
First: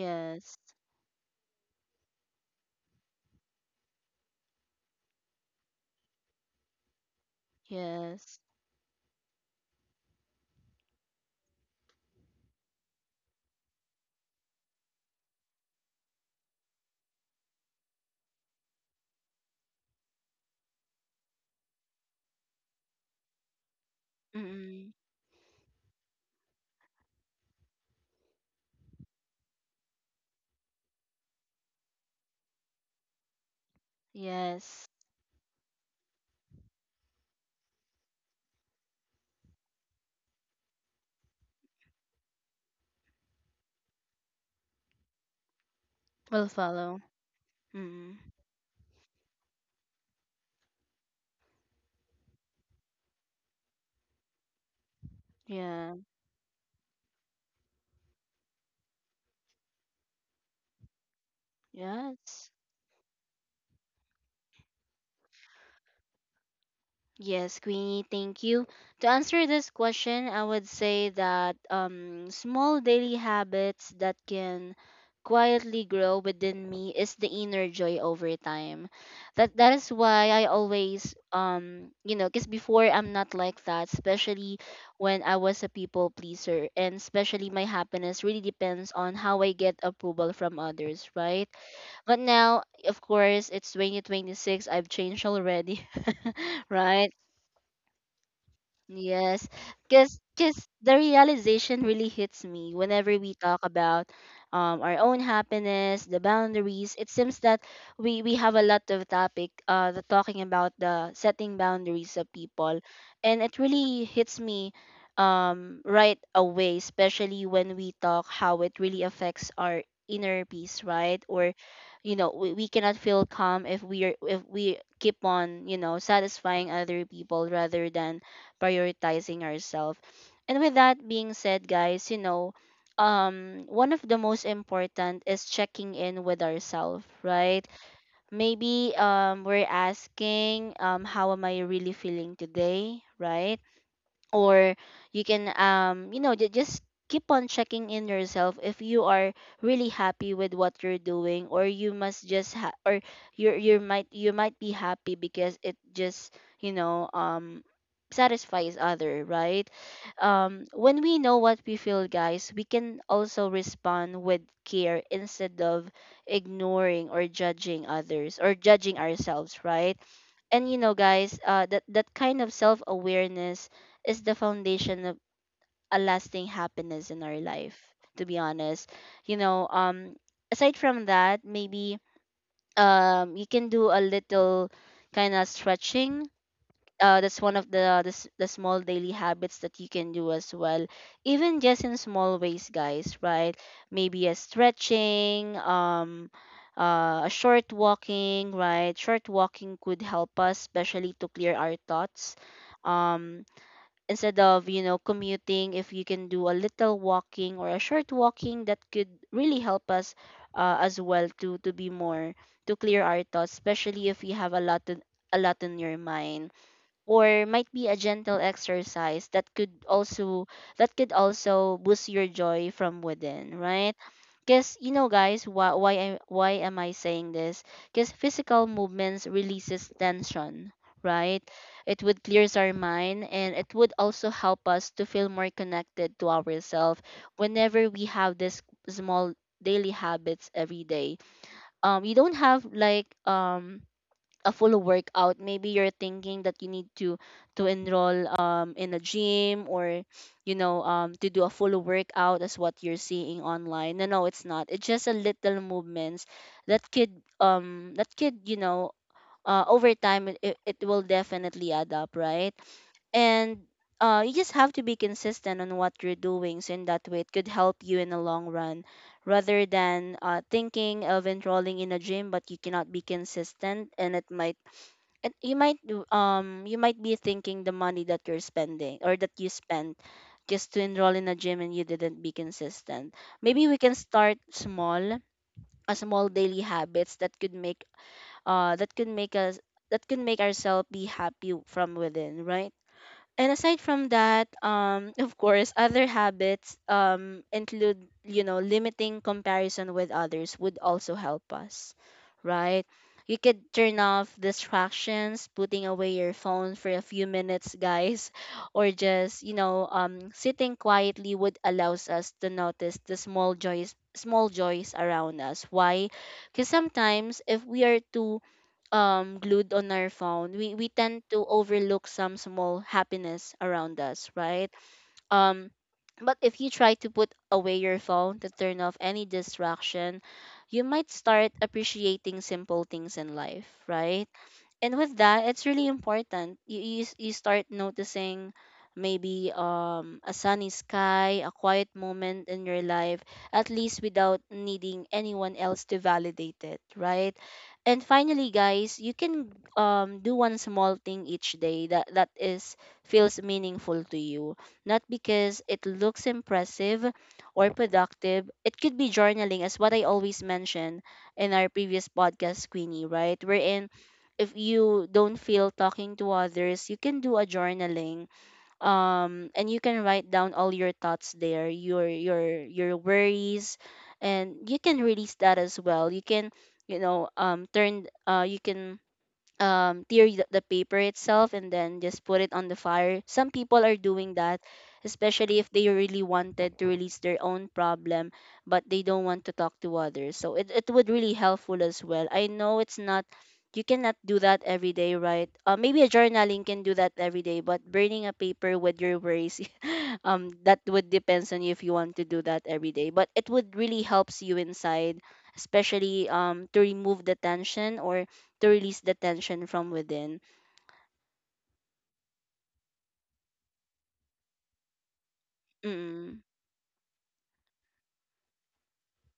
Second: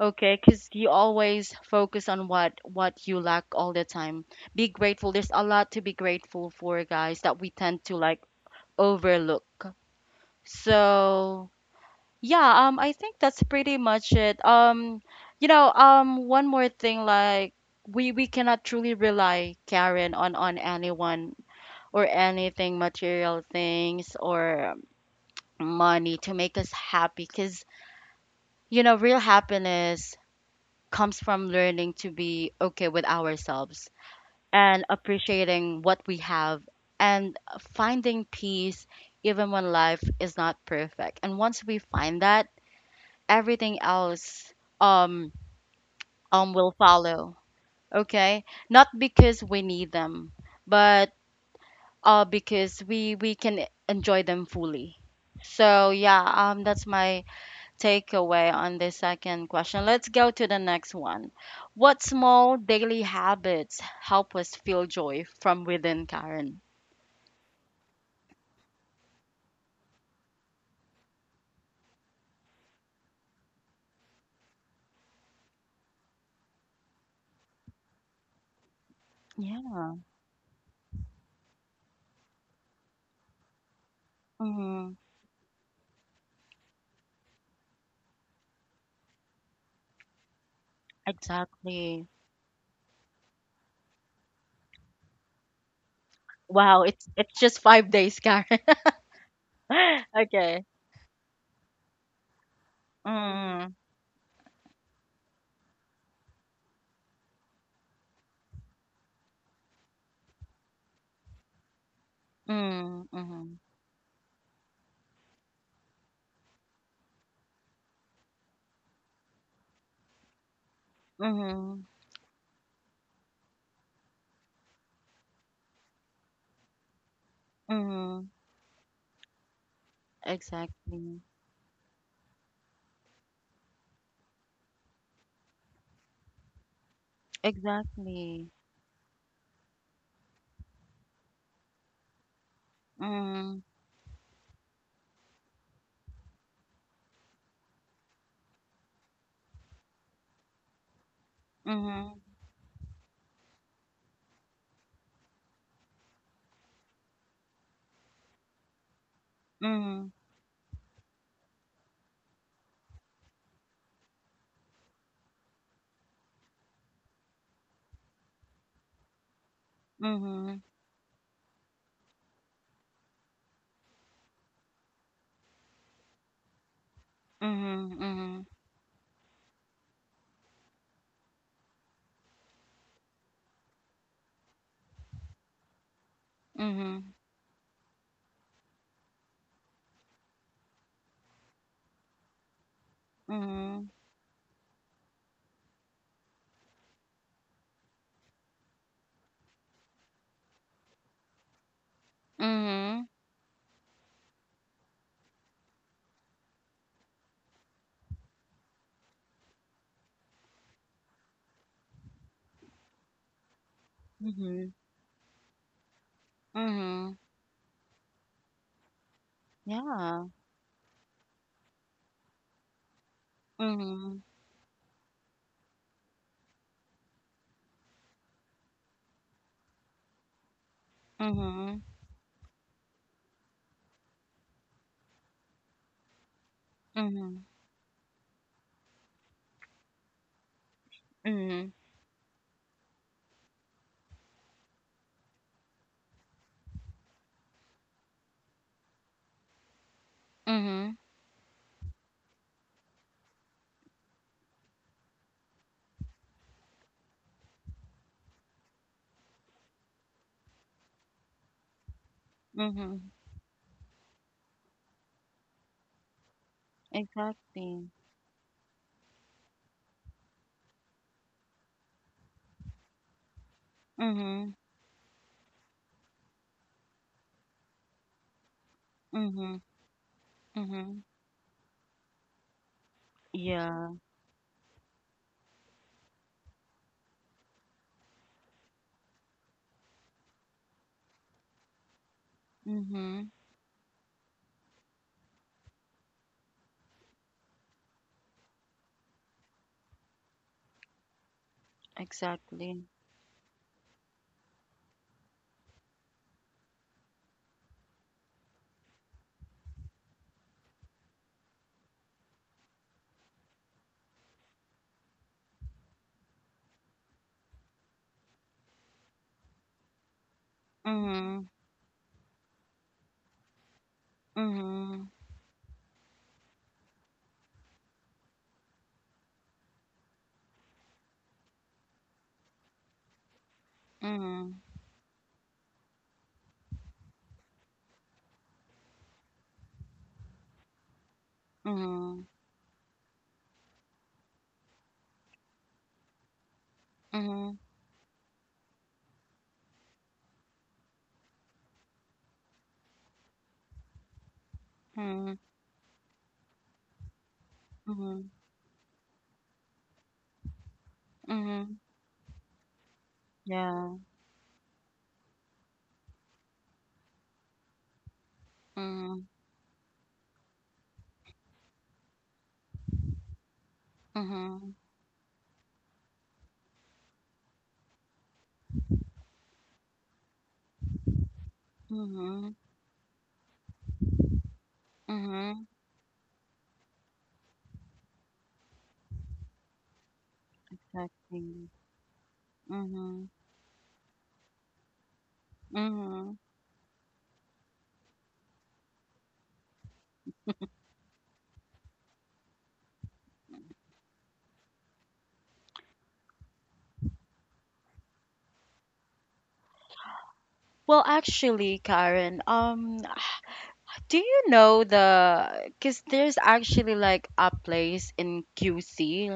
Speaker 1: Okay, because you always focus on what you lack all the time. Be grateful. There's a lot to be grateful for, guys, that we tend to, like,
Speaker 2: Yes.
Speaker 1: overlook. So, yeah, I think that's pretty much it. You know, one more thing, like, we cannot truly rely, Karen, on anyone or anything, material things or
Speaker 2: Mm,
Speaker 1: money, to make us happy. Because, you know, real happiness comes from learning to be okay with ourselves, and
Speaker 2: yes.
Speaker 1: appreciating what we have, and finding peace even when life is not perfect. And once we find that, everything else, um
Speaker 2: Will
Speaker 1: will
Speaker 2: follow.
Speaker 1: follow.
Speaker 2: Mm,
Speaker 1: Okay, not because we need them, but because we can enjoy them fully. So,
Speaker 2: yeah.
Speaker 1: yeah, that's my takeaway on the second question. Let's go to the next one. What
Speaker 2: Yes.
Speaker 1: small daily habits help us feel joy from within, Karen?
Speaker 2: Yes, Queenie, thank you. To answer this question, I would say that, small daily habits that can quietly grow within me is the inner joy over time. That
Speaker 1: Yeah.
Speaker 2: that is why I always, you know, because before I'm not like that, especially
Speaker 1: Hmm.
Speaker 2: when I was a people pleaser, and especially my happiness really depends on how I get approval from others, right?
Speaker 1: Exactly.
Speaker 2: But now, of course, it's 2026. I've changed already.
Speaker 1: Wow,
Speaker 2: Right?
Speaker 1: it's just 5 days, Karen.
Speaker 2: Yes, because
Speaker 1: Okay.
Speaker 2: the realization really hits me whenever we talk
Speaker 1: Hmm.
Speaker 2: about our own happiness, the boundaries. It seems that we have a lot of topic the talking about the setting boundaries of people,
Speaker 1: Mm-hmm.
Speaker 2: and
Speaker 1: Mm-hmm.
Speaker 2: it really hits me right away, especially when we talk how it really affects our inner peace, right? Or
Speaker 1: Mhm.
Speaker 2: you know, we cannot feel calm if we are if we keep on, you know, satisfying other people rather than
Speaker 1: Mhm.
Speaker 2: prioritizing ourselves. And with that
Speaker 1: Exactly.
Speaker 2: being said, guys, you know, one of the most important is checking in with ourselves, right?
Speaker 1: Exactly.
Speaker 2: Maybe we're asking, how am I really feeling today, right?
Speaker 1: Mhm.
Speaker 2: Or you can, you know, just keep on checking in yourself if you are really happy with what you're doing, or you
Speaker 1: Mhm.
Speaker 2: must just or you you might be happy because it just, you know, satisfies other, right?
Speaker 1: Mhm.
Speaker 2: When we know what we feel, guys, we can also respond with care instead of ignoring or judging others or judging ourselves, right?
Speaker 1: Mhm.
Speaker 2: And you know, guys, that that kind of self-awareness is the foundation of a lasting happiness in our life, to be
Speaker 1: Mhm.
Speaker 2: honest. You know, aside from that, maybe you can do a little kind of stretching.
Speaker 1: Mhm.
Speaker 2: That's one of the, the small daily habits that you can do as well, even just in small ways, guys, right?
Speaker 1: Mhm.
Speaker 2: Maybe a stretching, a short walking, right? Short walking could help us, especially to clear our thoughts.
Speaker 1: Mhm.
Speaker 2: um Instead of, you know, commuting, if you can do a little walking or a short walking, that could really help us, as well, to be more to clear our thoughts, especially if you
Speaker 1: Mhm.
Speaker 2: have a
Speaker 1: Mhm.
Speaker 2: lot to, a lot in your mind,
Speaker 1: Mhm.
Speaker 2: or might be a gentle exercise that could
Speaker 1: Yeah.
Speaker 2: also boost your joy from within, right?
Speaker 1: Mhm.
Speaker 2: Because you know, guys, why I, why am I saying this? Because physical movements releases tension, right?
Speaker 1: Mhm.
Speaker 2: It would clears our mind, and it would also help us to feel more connected to ourselves
Speaker 1: Mhm.
Speaker 2: whenever we have this small daily habits every day.
Speaker 1: Mhm.
Speaker 2: You don't have like, a full workout. Maybe you're thinking that you need to enroll, in a gym, or you know,
Speaker 1: Mhm.
Speaker 2: to do a full workout as what you're seeing online. No, no, it's not. It's just a little movements that could that could, you know, over time, it will definitely add up, right?
Speaker 1: Mhm.
Speaker 2: And you just have to be consistent on what you're doing, so in that way it could help
Speaker 1: Exactly.
Speaker 2: you in the long run rather than, thinking of enrolling in a gym but you cannot be consistent, and it
Speaker 1: Mhm.
Speaker 2: might and you might you might be thinking the money that you're spending or that you
Speaker 1: Mhm.
Speaker 2: spent just to
Speaker 1: Mhm.
Speaker 2: enroll in a gym and you didn't be consistent. Maybe we
Speaker 1: Yeah.
Speaker 2: can start small, a small daily habits that could make us that could make ourselves be happy from within, right?
Speaker 1: Mhm.
Speaker 2: And aside from that, of course, other habits include, you know, limiting comparison with others would also help us, right?
Speaker 1: Exactly.
Speaker 2: You could turn off distractions, putting away your phone for a few minutes, guys. Or just, you know, sitting quietly would allows us to notice the small joys, small joys around us. Why? Because sometimes if we are too glued on our phone, we tend to
Speaker 1: Mhm.
Speaker 2: overlook some small happiness around us, right?
Speaker 1: Mhm.
Speaker 2: um but if you try to put away your phone, to turn off any distraction, you might start appreciating simple things in life, right?
Speaker 1: Mhm.
Speaker 2: And with that, it's really important you, you start noticing maybe, a sunny sky, a quiet
Speaker 1: Mhm.
Speaker 2: moment in your life, at least without needing anyone else to validate it, right?
Speaker 1: Mhm.
Speaker 2: And finally, guys, you can, do one small thing each day that that is feels meaningful to you, not
Speaker 1: Mhm.
Speaker 2: because it looks impressive or
Speaker 1: Mhm.
Speaker 2: productive. It could be journaling, as what I always mention in our
Speaker 1: Mhm.
Speaker 2: previous podcast, Queenie, right? We're in
Speaker 1: Yeah.
Speaker 2: If you don't feel talking to others, you can do a journaling,
Speaker 1: Mm.
Speaker 2: and you can write down all your thoughts there, your worries, and
Speaker 1: Mhm.
Speaker 2: you can release that as well. You can, you know, turn you can, tear the paper itself and then just put it
Speaker 1: Mhm.
Speaker 2: on the fire. Some people are doing that, especially
Speaker 1: Mhm.
Speaker 2: if they really wanted to release their own problem, but they don't want to talk to others. So it would really
Speaker 1: Exactly.
Speaker 2: helpful as well. I know it's not
Speaker 1: Mhm.
Speaker 2: you cannot do that every day, right? Maybe a
Speaker 1: Mhm.
Speaker 2: journaling can do that every day, but burning a paper with your worries, that would depends on you if you want to do that every day. But it would really helps you inside, especially to remove the tension or to release the tension from within.
Speaker 1: Well, actually, Karen, do you know the? Because there's
Speaker 2: Mm.
Speaker 1: actually like a place in QC,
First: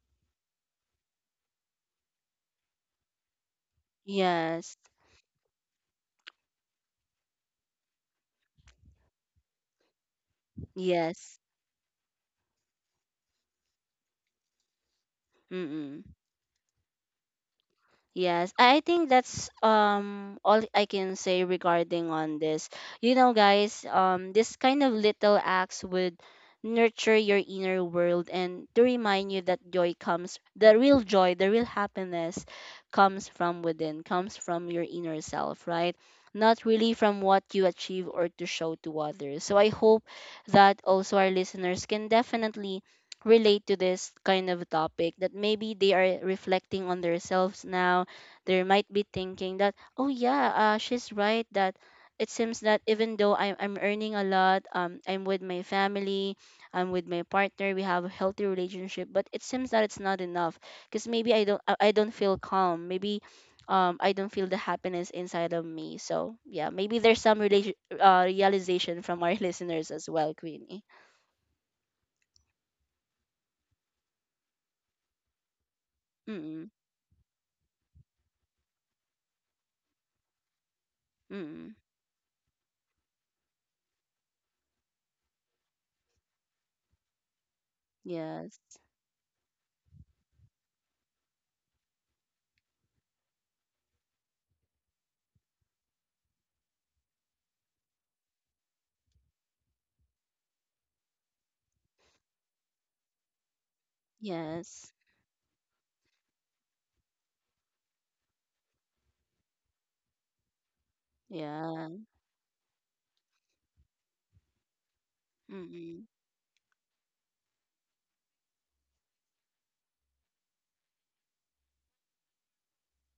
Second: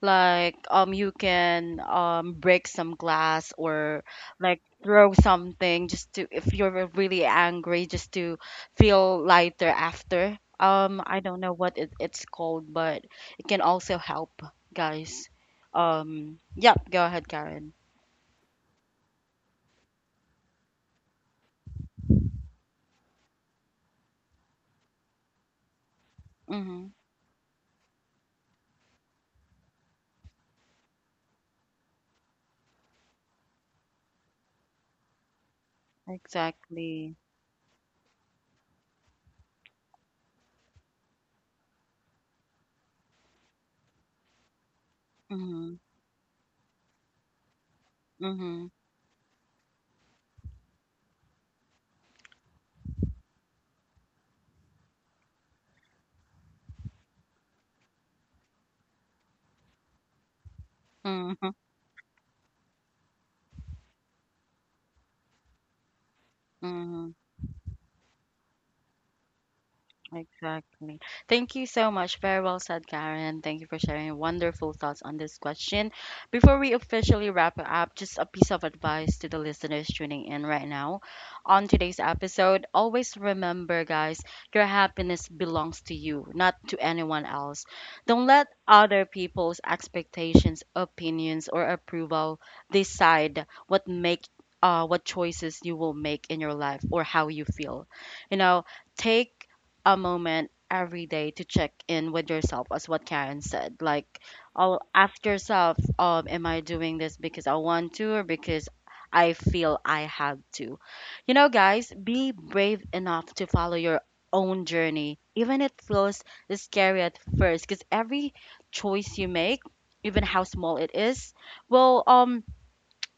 Speaker 1: like, you can, break some glass, or, like,
Speaker 2: Yes.
Speaker 1: throw something, just to, if you're really angry, just to feel lighter after. I
Speaker 2: Yes.
Speaker 1: don't know what it's called, but it can also help, guys.
Speaker 2: Mm.
Speaker 1: Yeah, go ahead, Karen.
Speaker 2: Yes, I think that's, all I can say regarding on this. You know, guys, this kind of little acts would
Speaker 1: Mhm.
Speaker 2: nurture your inner world and to remind you that joy comes, the real joy, the real happiness comes from within, comes from your inner self, right? Not really
Speaker 1: Exactly.
Speaker 2: from what you achieve or to show to others. So I hope that also our listeners can definitely relate to this kind of topic, that maybe
Speaker 1: Mhm.
Speaker 2: they are reflecting on themselves now. They
Speaker 1: Mhm.
Speaker 2: might be thinking that, oh yeah, she's right, that it seems that even though I'm earning a lot, I'm with my family, I'm with my partner, we have a healthy relationship, but it seems that it's not enough because maybe
Speaker 1: Mhm.
Speaker 2: I don't feel calm. Maybe, I don't feel the happiness inside of me. So yeah, maybe
Speaker 1: Mhm.
Speaker 2: there's some relation, realization from our listeners as well, Queenie.
Speaker 1: Exactly. Thank you so much. Very well said, Karen. Thank you for sharing your wonderful thoughts on this question. Before
Speaker 2: Mm-mm.
Speaker 1: we officially wrap it up, just a piece of advice to the listeners tuning in right now on
Speaker 2: Mm-mm.
Speaker 1: today's episode. Always remember, guys, your happiness belongs to you, not to anyone else. Don't let
Speaker 2: Yes.
Speaker 1: other people's expectations, opinions, or approval decide what make, what choices you will make in your life, or how you feel. You know, take a moment every day to check in with yourself, as what Karen said, like, I'll
Speaker 2: Yes.
Speaker 1: ask yourself, am I doing this because I want to, or because I feel I have to? You know,
Speaker 2: Yeah.
Speaker 1: guys, be brave enough to follow your own journey, even it
Speaker 2: Mm-mm.
Speaker 1: feels scary at first. Because every choice you make, even how small it is, will,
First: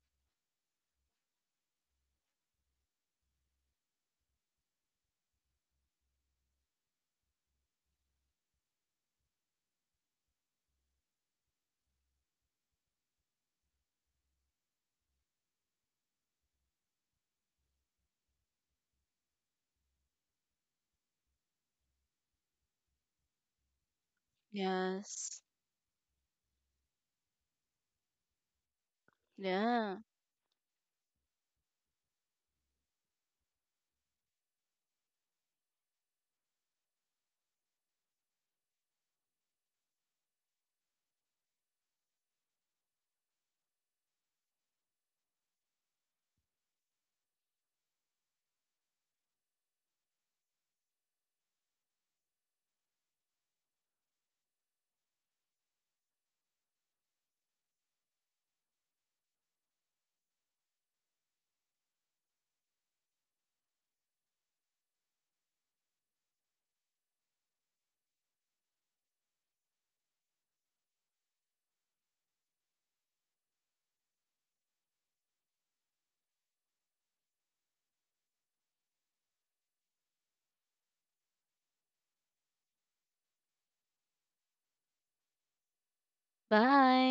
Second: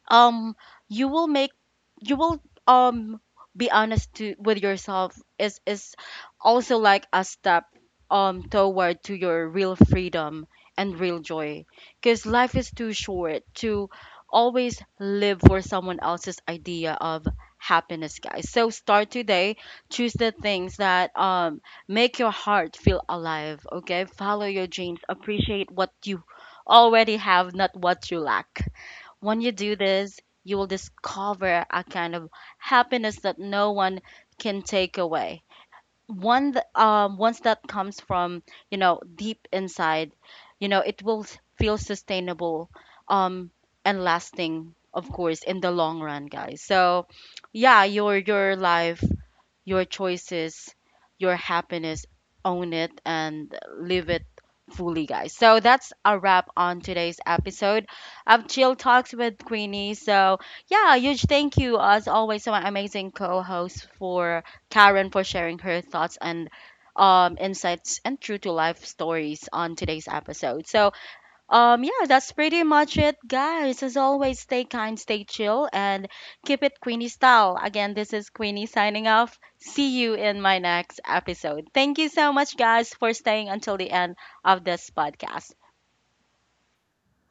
Speaker 1: um you will make, you will um be honest to with yourself, is also like a step toward to your real freedom and real joy. Because life is too short to always live for someone else's idea of happiness, guys. So start today. Choose the things that, make your heart feel alive. Okay, follow your dreams,
Speaker 2: Yes.
Speaker 1: appreciate what you already have, not what you lack. When you do
Speaker 2: Yeah.
Speaker 1: this, you will discover a kind of happiness that no one can take away. Once that comes from, you know, deep inside, you know, it will, feel sustainable, um, and lasting, of course, in the long run, guys. So, yeah, your life, your choices, your happiness, own it and live it fully, guys. So that's a wrap on today's episode of Chill Talks with Queenie. So, yeah, huge thank you, as always, to my amazing co host, for Karen, for sharing her thoughts and, insights and true to life stories on today's episode. So, yeah, that's pretty much it, guys. As always, stay kind, stay chill, and keep it Queenie style. Again, this is Queenie signing off. See you in my next episode. Thank you so much, guys, for staying until the end of this podcast.
Speaker 2: Bye.